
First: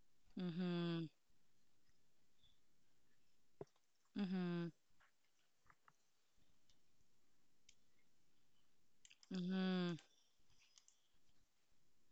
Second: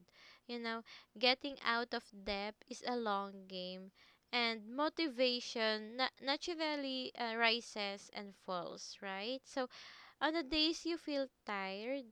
B: You know,
A: Mhm.
B: getting out of debt is a long game, and
A: Mhm.
B: motivation naturally rises and falls, right? So
A: Mhm.
B: on the days you feel tired,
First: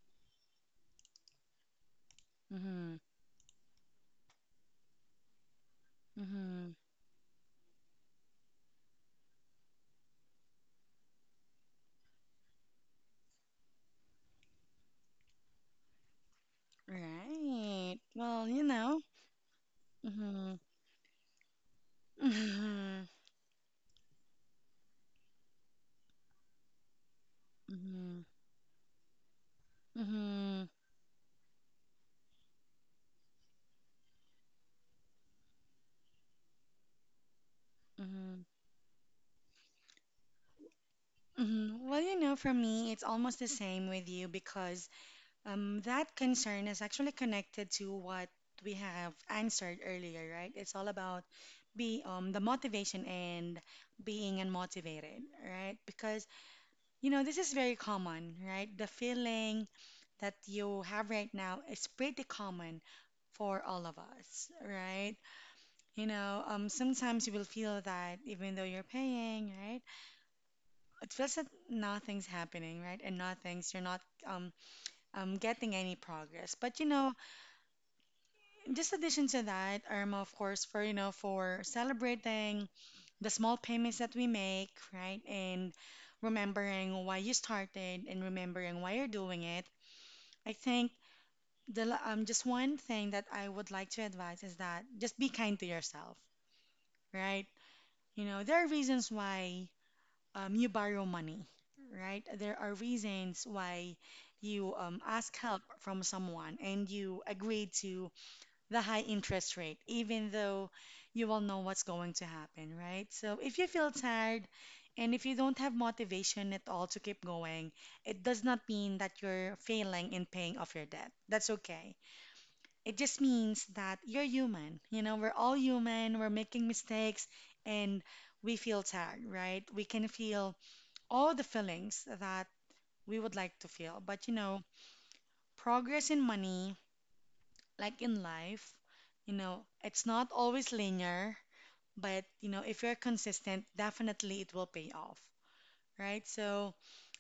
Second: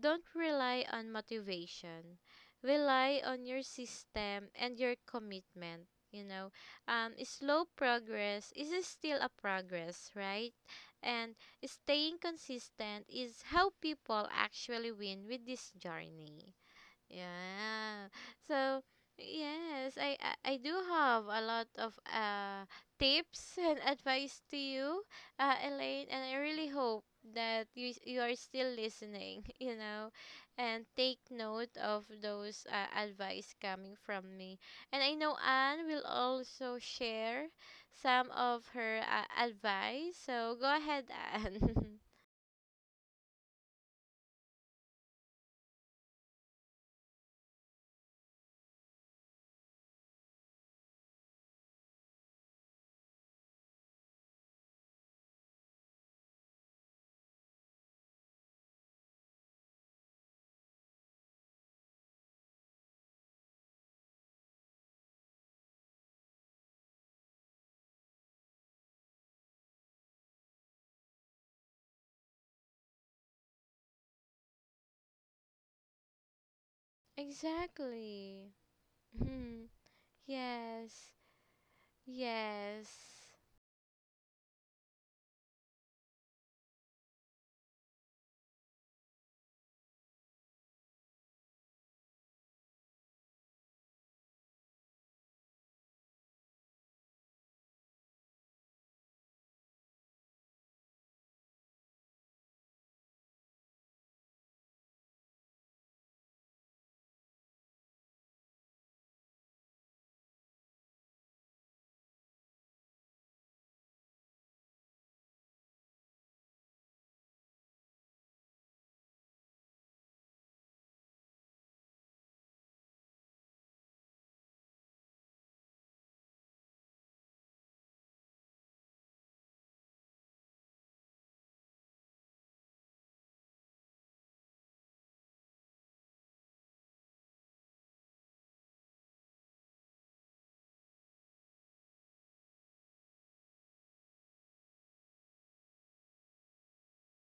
B: don't rely on motivation.
A: Mhm.
B: Rely on your system and your commitment. You know,
A: Mhm.
B: slow progress is still a progress, right? And staying consistent is how people actually win with this journey.
A: Right.
B: Yeah.
A: Well, you
B: So
A: know.
B: yes, I
A: Mhm.
B: do have a lot of
A: Mhm.
B: tips and advice to you, Elaine, and I really hope that you
A: Mhm.
B: are still listening, you know,
A: Mhm.
B: and take note of those advice coming from me. And I know Anne will also share some
A: Mhm.
B: of her advice. So go ahead, Anne.
A: Mhm. Well, you know, for me, it's almost the same with you because that concern is actually connected to what we have answered earlier, right? It's all about be the motivation and being unmotivated, right? Because you know, this is very common, right? The feeling that you have right now is pretty common for all of us, right? You know, sometimes you will feel that even though you're paying, right, it feels that nothing's happening, right, and nothing's you're not um, getting any progress. But you know,
B: Exactly.
A: just addition to
B: Hmm.
A: that, Irma, of course, for you
B: Yes.
A: know, for celebrating
B: Yes.
A: the small payments that we make, right, and remembering why you started and remembering why you're doing it, I think just one thing that I would like to advise is that just be kind to yourself, right? You know, there are reasons why you borrow money, right? There are reasons why you ask help from someone and you agree to the high interest rate, even though you all know what's going to happen, right? So if you feel tired and if you don't have motivation at all to keep going, it does not mean that you're failing in paying off your debt. That's okay, it just means that you're human. You know, we're all human, we're making mistakes, and we feel tired, right? We can feel all the feelings that we would like to feel. But, you know, progress in money, like in life, you know, it's not always linear, but, you know, if you're consistent, definitely it will pay off, right? So,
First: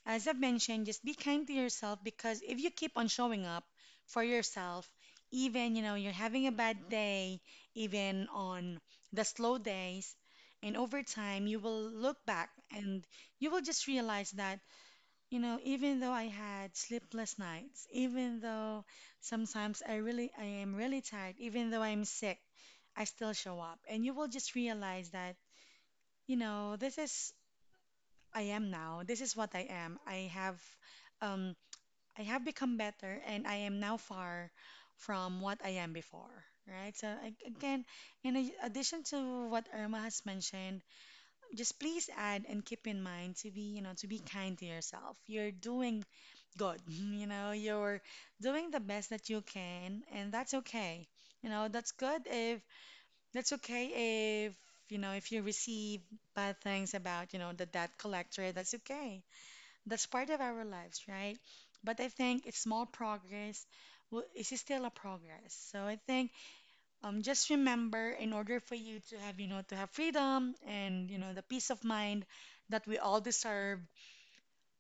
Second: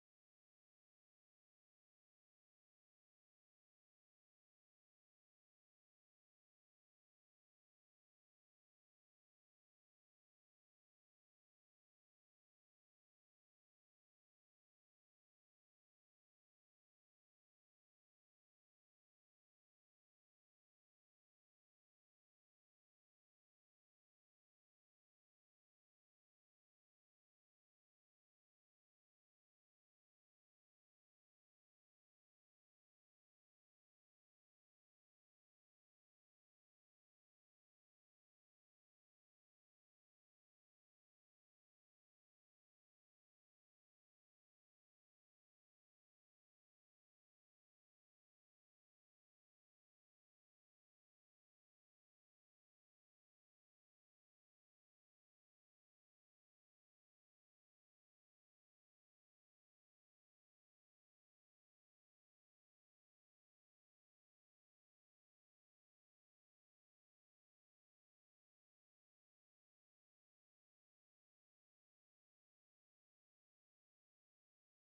A: as I've mentioned, just be kind to yourself because if you keep on showing up for yourself, even you know you're having a bad day, even on the slow days, and over time you will look back and you will just realize that, you know, even though I had sleepless nights, even though sometimes I am really tired, even though I'm sick, I still show up, and you will just realize that, you know, this is I am now. This is what I am. Um, I have become better and I am now far from what I am before, right? So, again, in addition to what Irma has mentioned, just please add and keep in mind to be, you know, to be kind to yourself. You're doing good, you know, you're doing the best that you can, and that's okay. You know, that's okay if, you know, if you receive bad things about, you know, the debt collector, that's okay, that's part of our lives, right? But I think it's small progress is still a progress. So I think just remember, in order for you to have, you know, to have freedom and, you know, the peace of mind that we all deserve,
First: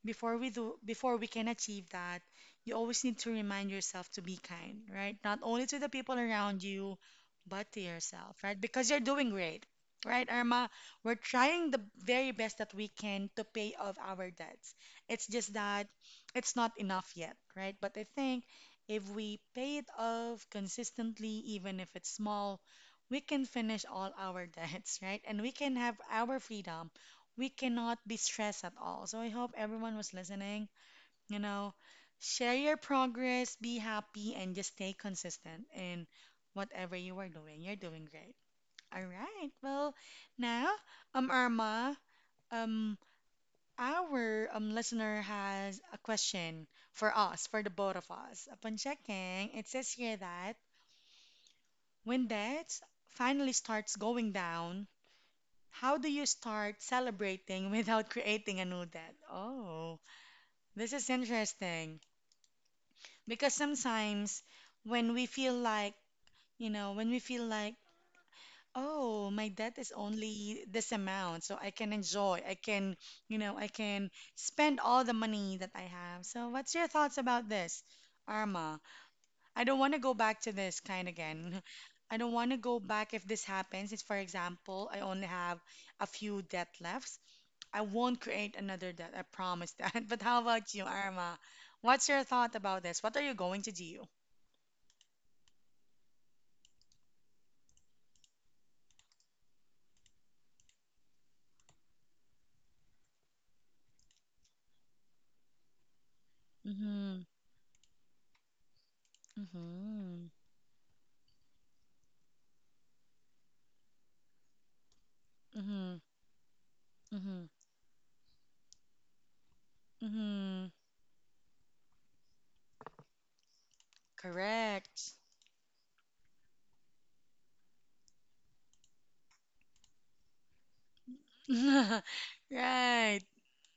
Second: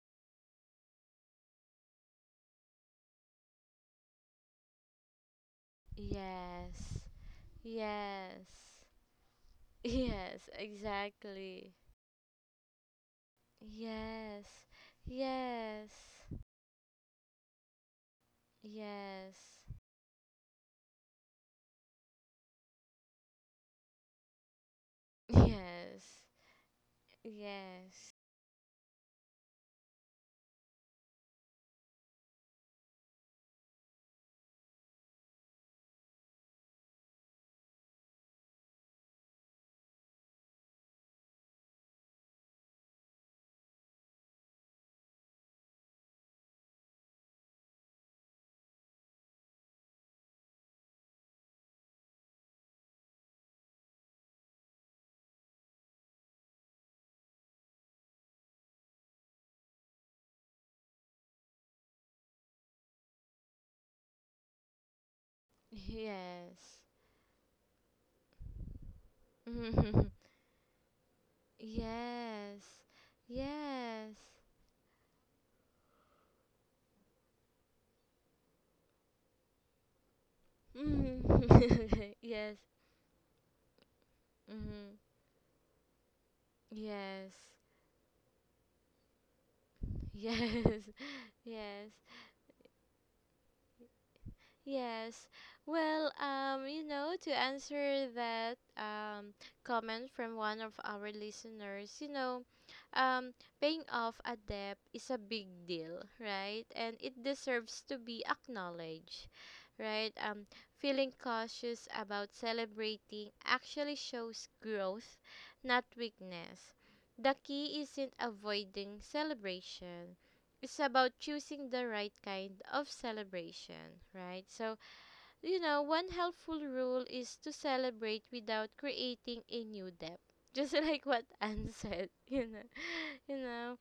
A: before we can achieve that, you always need to remind yourself to be kind, right? Not only to the people around you
B: Yes.
A: but to yourself,
B: Yes.
A: right? Because you're doing great, right,
B: Yes,
A: Irma? We're trying
B: exactly.
A: the very best that we can to pay off our
B: Yes.
A: debts. It's just that
B: Yes.
A: it's not enough yet, right? But I think if we
B: Yes.
A: pay it off consistently, even if it's small, we can finish all our debts, right? And we can have
B: Yes.
A: our freedom, we cannot
B: Yes.
A: be stressed at all. So I hope everyone was listening. You know, share your progress, be happy, and just stay consistent in whatever you are doing. You're doing great. All right. Well, now, Irma, um, our listener has a question for us, for the both of us. Upon checking, it says here that when debt finally starts going down, how do you start celebrating without creating a new debt? Oh. This is interesting because sometimes when we feel like,
B: Yes.
A: when we feel like, oh, my debt is only this amount, so I can enjoy,
B: Yes.
A: I can
B: Yes.
A: spend all the money that I have. So, what's your thoughts about this, Arma? I don't want to go back to this kind again.
B: Mhm.
A: I don't want
B: Yes.
A: to go back if this happens. If, for example,
B: Mhm.
A: I only have a few debt left,
B: Yes.
A: I won't create another debt. I promise that. But how about you,
B: Yes.
A: Arma?
B: Yes.
A: What's your thought about this? What are you going to do?
B: Yes. Well, you know, to answer that comment from one of our listeners, you know, um paying off a debt is a big deal, right? And it
A: Mm-hmm.
B: deserves to be acknowledged, right?
A: Mm-hmm.
B: Feeling cautious about celebrating actually shows growth, not
A: Mm-hmm.
B: weakness. The
A: Mm-hmm.
B: key isn't avoiding celebration.
A: Mm-hmm.
B: It's about choosing the right kind of celebration, right? So,
A: Correct.
B: you know, one helpful rule is to celebrate without creating a new debt. Just like what Anne said, you know,
A: Right.
B: you know.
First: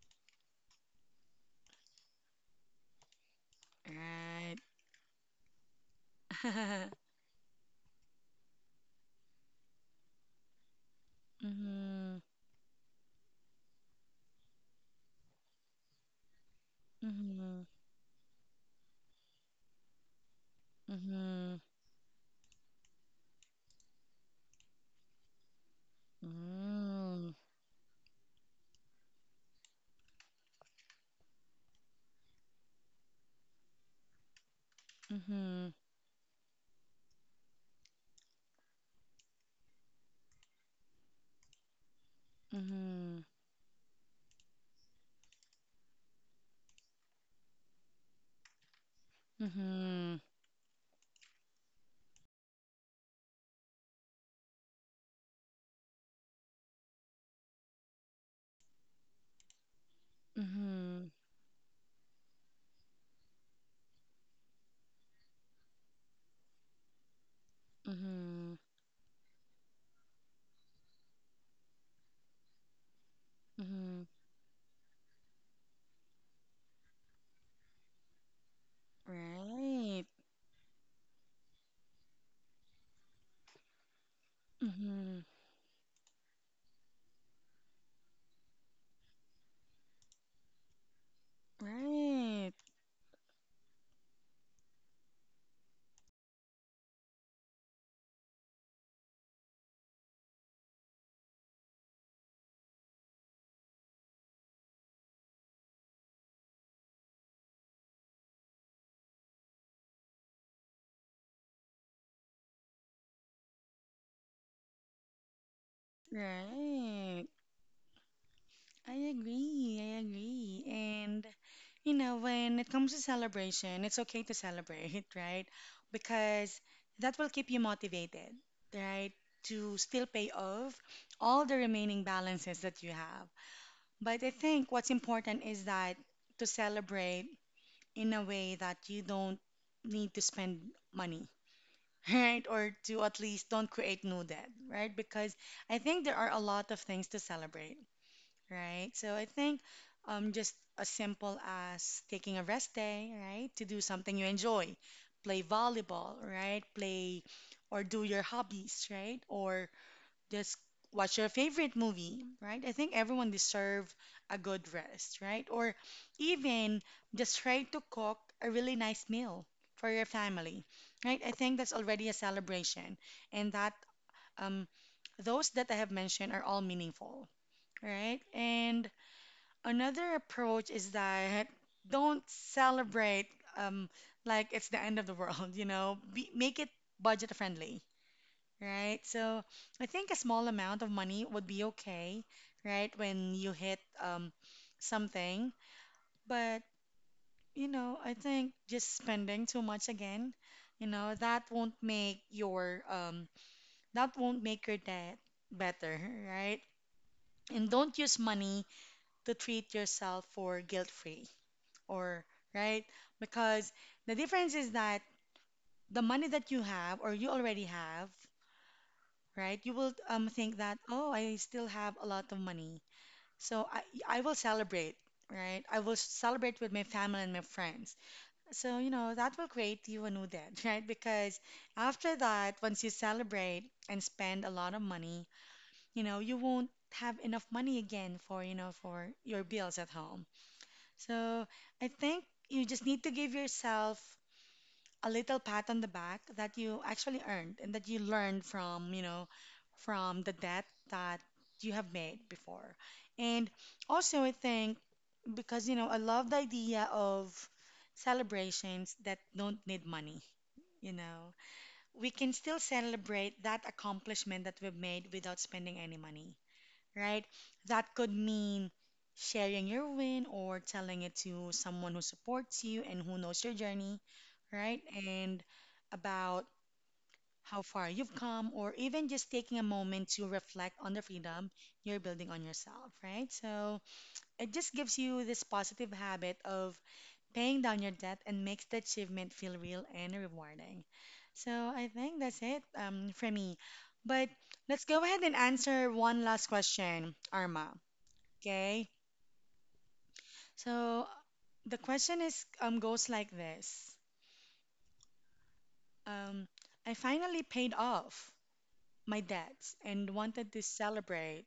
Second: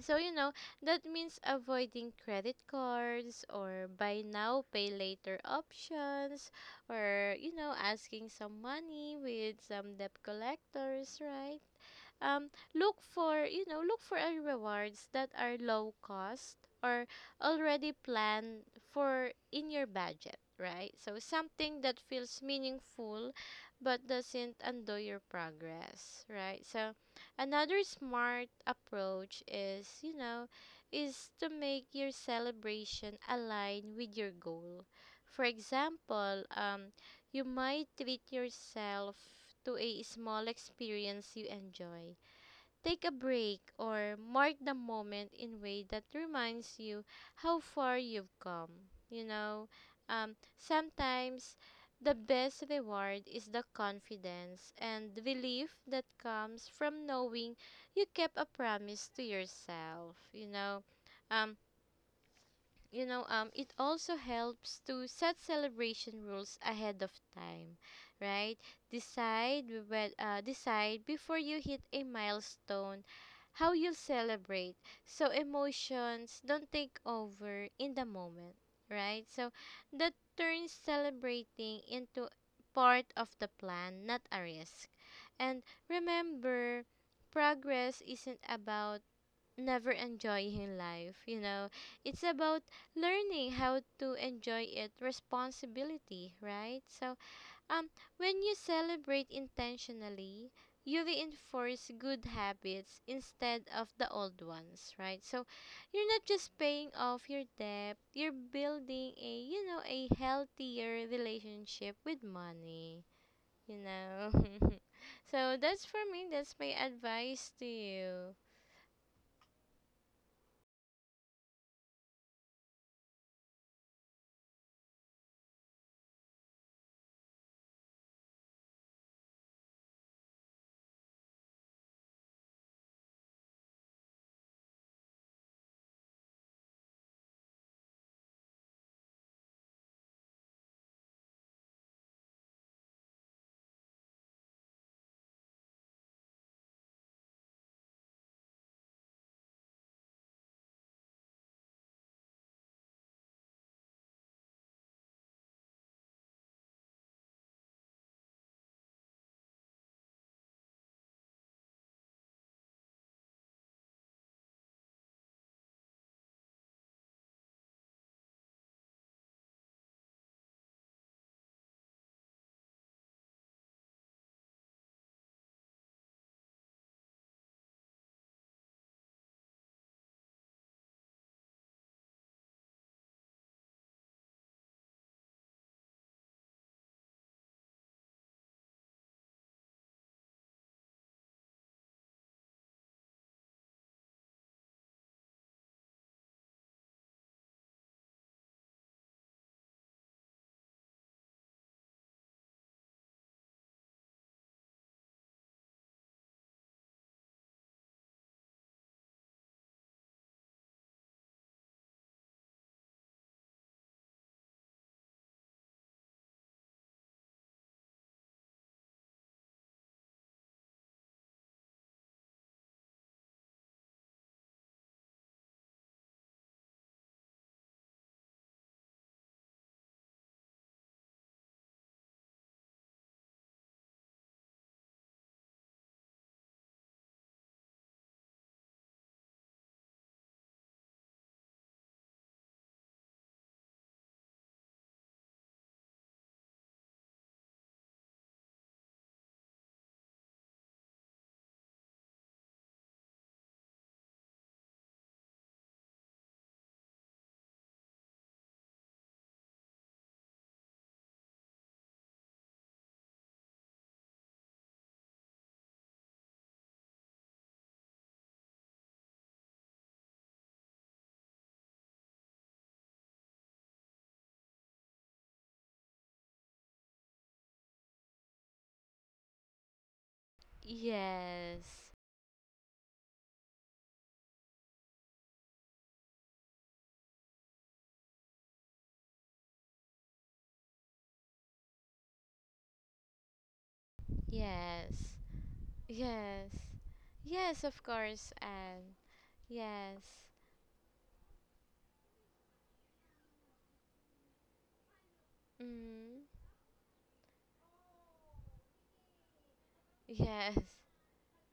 B: So you know that means avoiding credit cards or buy
A: Right.
B: now pay later options, or you know asking some money with some debt collectors, right?
A: Mm-hmm.
B: Look for, you know, look for a rewards that are low cost or
A: Mm-hmm.
B: already planned for in your budget, right? So
A: Mm-hmm.
B: something that feels meaningful but doesn't undo your progress, right? So another smart approach is, you know, is to make your celebration align with your goal. For
A: Mm-hmm.
B: example, you might treat yourself to a small experience you enjoy. Take a
A: Mhm.
B: break or mark the moment in way that reminds you how far you've come. You know,
A: Mhm.
B: sometimes the best reward is the confidence and the belief that comes from knowing you kept a promise to yourself. You know,
A: Mhm.
B: um, you know, it also helps to set celebration rules ahead of time, right?
A: Mhm.
B: Decide before you hit a milestone how you'll
A: Mhm.
B: celebrate, so emotions don't take over in the moment, right? So
A: Right.
B: that turns celebrating into part of the plan, not a risk.
A: Mhm.
B: And remember, progress isn't about never enjoying life, you know. It's
A: Right.
B: about learning how to enjoy it responsibility, right? So um when you celebrate intentionally, you reinforce good habits instead of the old ones, right? So you're not just paying off your debt, you're building a, you know, a healthier relationship with money, you know. So that's for me, that's my
A: Right.
B: advice to you.
A: I agree. I agree. And you know, when it comes to celebration, it's okay to celebrate, right? Because that will keep you motivated, right? To still pay off all the remaining balances that you have. But I think what's important is that to celebrate in a way that you don't need to spend money, right? Or to at least don't create new debt, right? Because I think there are a lot of things to celebrate, right? So I think just as simple as taking a rest day, right? To do something you enjoy, play volleyball, right? Play or do your hobbies, right? Or just watch your favorite movie, right? I think everyone deserve a good rest, right? Or even just try to cook a really nice meal for your family, right? I think that's already a celebration, and that um, those that I have mentioned are all meaningful, right? And another approach is that don't celebrate um, like it's the end of the world, you know, be, make it budget friendly, right? So I think a small amount of money would be okay, right? When you hit something. But, you know, I think just spending too much again, you know, that won't make your debt better, right? And don't use money to treat yourself for guilt-free or, right? Because the difference is that the money that you have or you already have, right? You will think that, oh, I still have a lot of money. So I will celebrate, right? I will celebrate with my family and my friends. So, you know, that will create you a new debt, right? Because after that, once you celebrate and spend a lot of money, you know, you won't have enough money again for, you know, for your bills at home. So I think you just need to give yourself a little pat on the back that you actually earned and that you learned from, you know, from the debt that you have made before. And also, I think because, you know, I love the idea of celebrations that don't need money. You know, we can still celebrate that accomplishment that we've made without spending any money, right? That could mean sharing your win or telling it to someone who supports you and who knows your journey, right? And about how far you've come, or even just taking a moment to reflect on the freedom
B: Yes.
A: you're building on yourself, right? So it just gives you this positive habit of paying down your debt and makes the achievement feel real and rewarding. So I think that's it, for me. But let's go
B: Yes.
A: ahead and answer one last
B: Yes.
A: question,
B: Yes,
A: Arma.
B: of course, and
A: Okay.
B: yes.
A: So the question is goes like this.
B: Mm.
A: Um, I finally paid off my debts and wanted
B: Yes.
A: to celebrate,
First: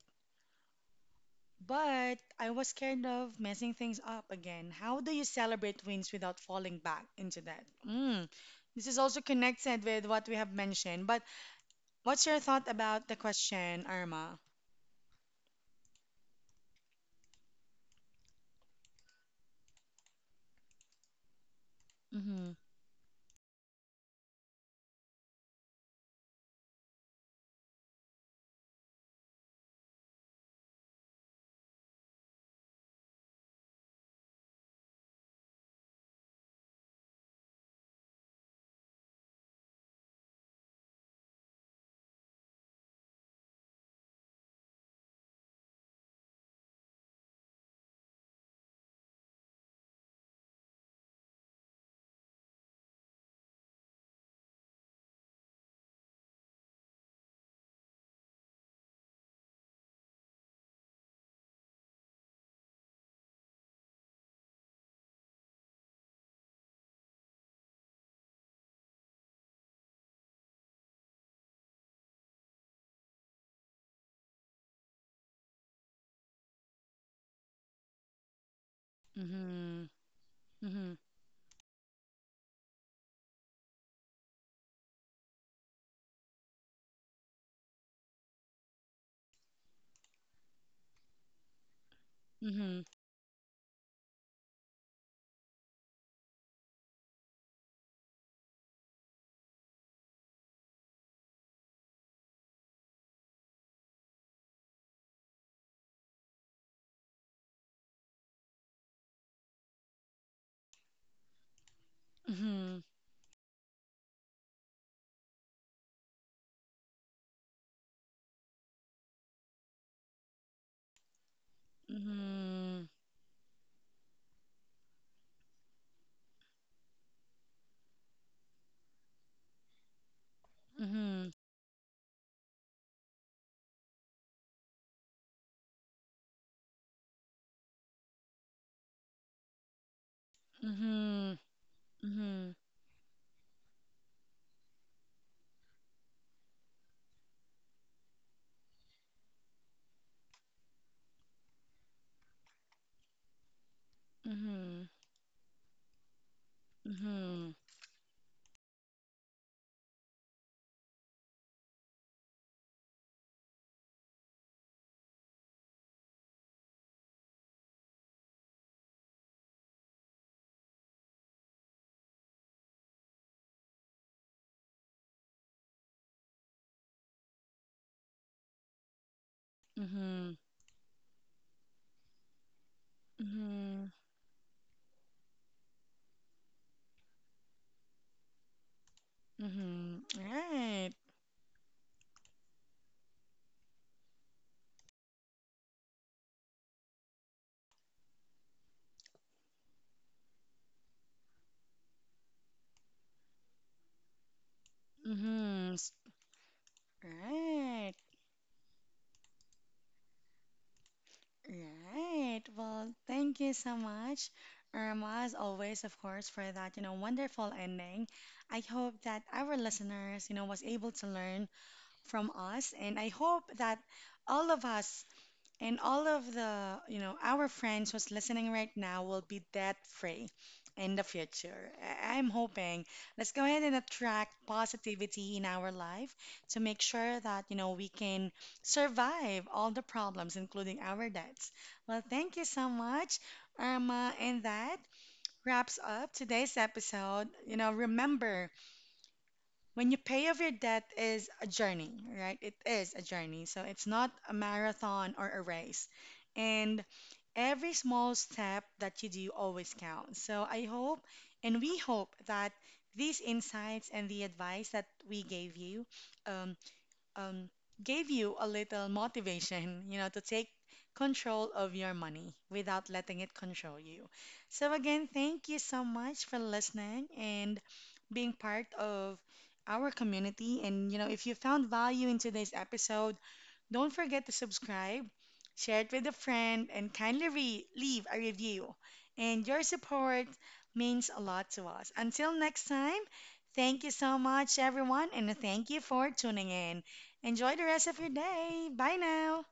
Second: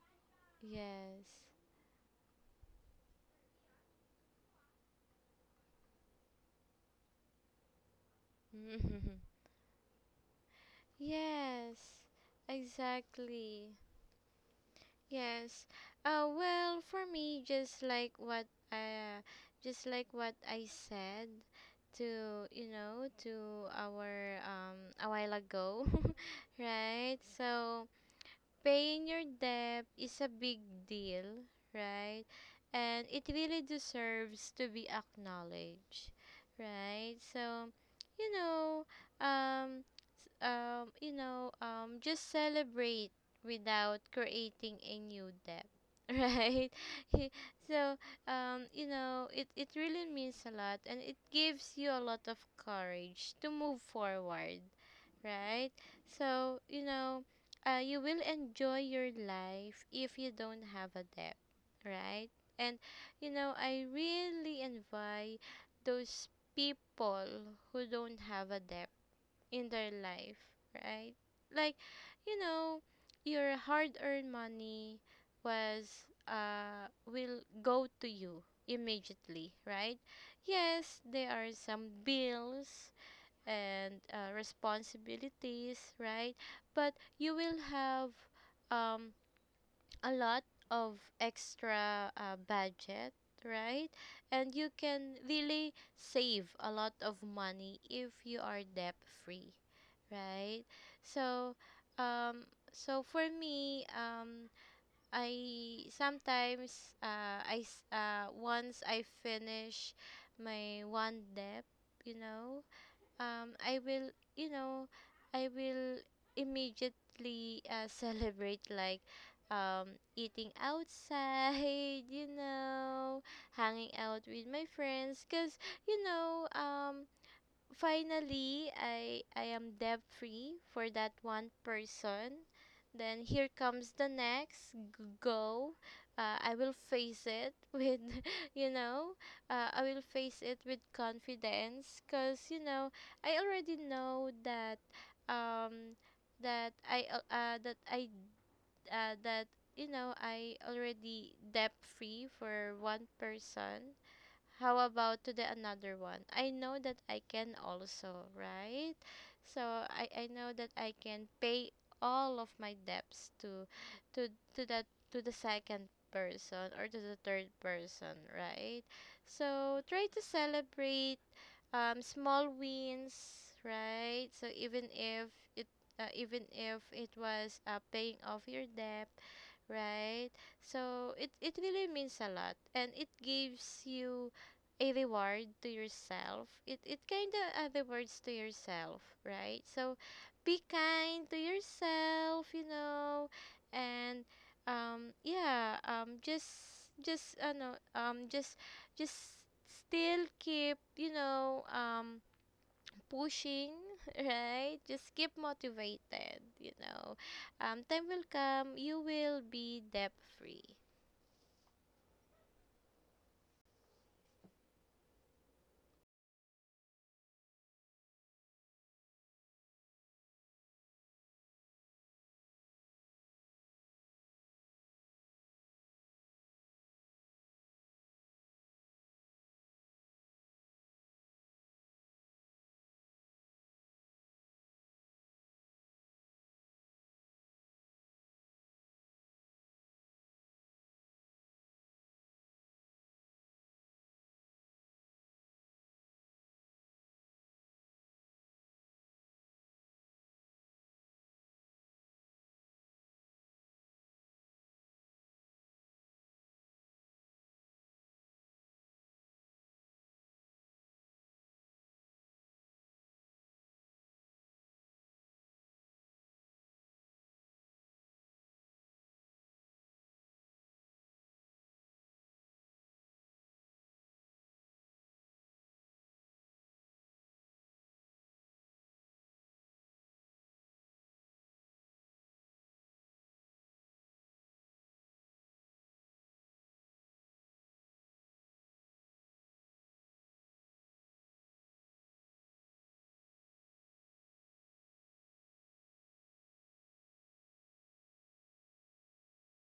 B: Yes.
A: but I was scared of messing things up again. How do you celebrate wins without falling back into that? Mm. This is
B: Mhm.
A: also connected with what we have mentioned, but
B: Yes.
A: what's your thought about the
B: Exactly.
A: question, Irma?
B: Yes. Well, for me, just like what I said to,
A: Mm-hmm.
B: you know, to our a while ago, right? So, paying your debt is a big deal, right? And it really deserves to be acknowledged, right? So, you know, um, you know, just celebrate without creating a new debt, right? So, you know, it really means a lot and it gives you a lot of courage to move forward, right? So, you know, you will enjoy your life if you don't have a debt, right? And, you know, I really envy those people who don't have a debt in their life, right? Like, you know, your hard-earned money was will go to you immediately,
A: Mm-hmm.
B: right?
A: Mm-hmm.
B: Yes, there are some bills and responsibilities, right? But you will have um a lot of extra
A: Mm-hmm.
B: budget, right? And you can really save a lot of money if you are debt free, right? So um so for me, I sometimes once I finish my one debt, you know,
A: Mm-hmm.
B: I will, you know, I will immediately celebrate, like, um, eating outside, you
A: Mm-hmm.
B: know, hanging out with my friends, cause you know, finally I am debt free for that
A: Mm-hmm.
B: one person. Then here comes the next go. I will face it with, you know, I will face it with
A: Mm-hmm.
B: confidence,
A: Mm-hmm.
B: because you know I already know that um that I al- that I that you know I already debt free for one person. How
A: Mhm.
B: about to the another one? I know that I
A: Mhm.
B: can also, right? So I know that I can pay all of my debts to to that, to the second person or to the third person, right? So try to celebrate small wins, right? So it even if it was paying off your debt, right?
A: Mhm.
B: So it really means a lot and it gives
A: Mhm.
B: you a reward to yourself. It kind of other words to yourself, right? So
A: Mhm.
B: be
A: Right.
B: kind to yourself, you know, and yeah, just no, just still keep, you know, pushing, right? Just keep
A: Mhm. S-
B: motivated, you know.
A: Right.
B: Time will come, you will be debt free.
A: Right. Well, thank you so much, Irma, as always, of course, for that, you know, wonderful ending. I hope that our listeners, you know, was able to learn from us, and I hope that all of us, and all of the, you know, our friends who's listening right now will be debt free in the future. I'm hoping let's go ahead and attract positivity in our life to make sure that, you know, we can survive all the problems, including our debts. Well, thank you so much, Irma. And that wraps up today's episode. You know, remember, when you pay off your debt is a journey, right? It is a journey. So it's not a marathon or a race. And every small step that you do always counts. So I hope and we hope that these insights and the advice that we um, um, gave you a little motivation, you know, to take control of your money without letting it control you. So, again, thank you so much for listening and being part of our community. And, you know, if you found value in today's episode, don't forget to subscribe, share it with a friend, and kindly leave a review. And your support means a lot to us. Until next time, thank you so much, everyone, and thank you for tuning in. Enjoy the rest of your day. Bye now.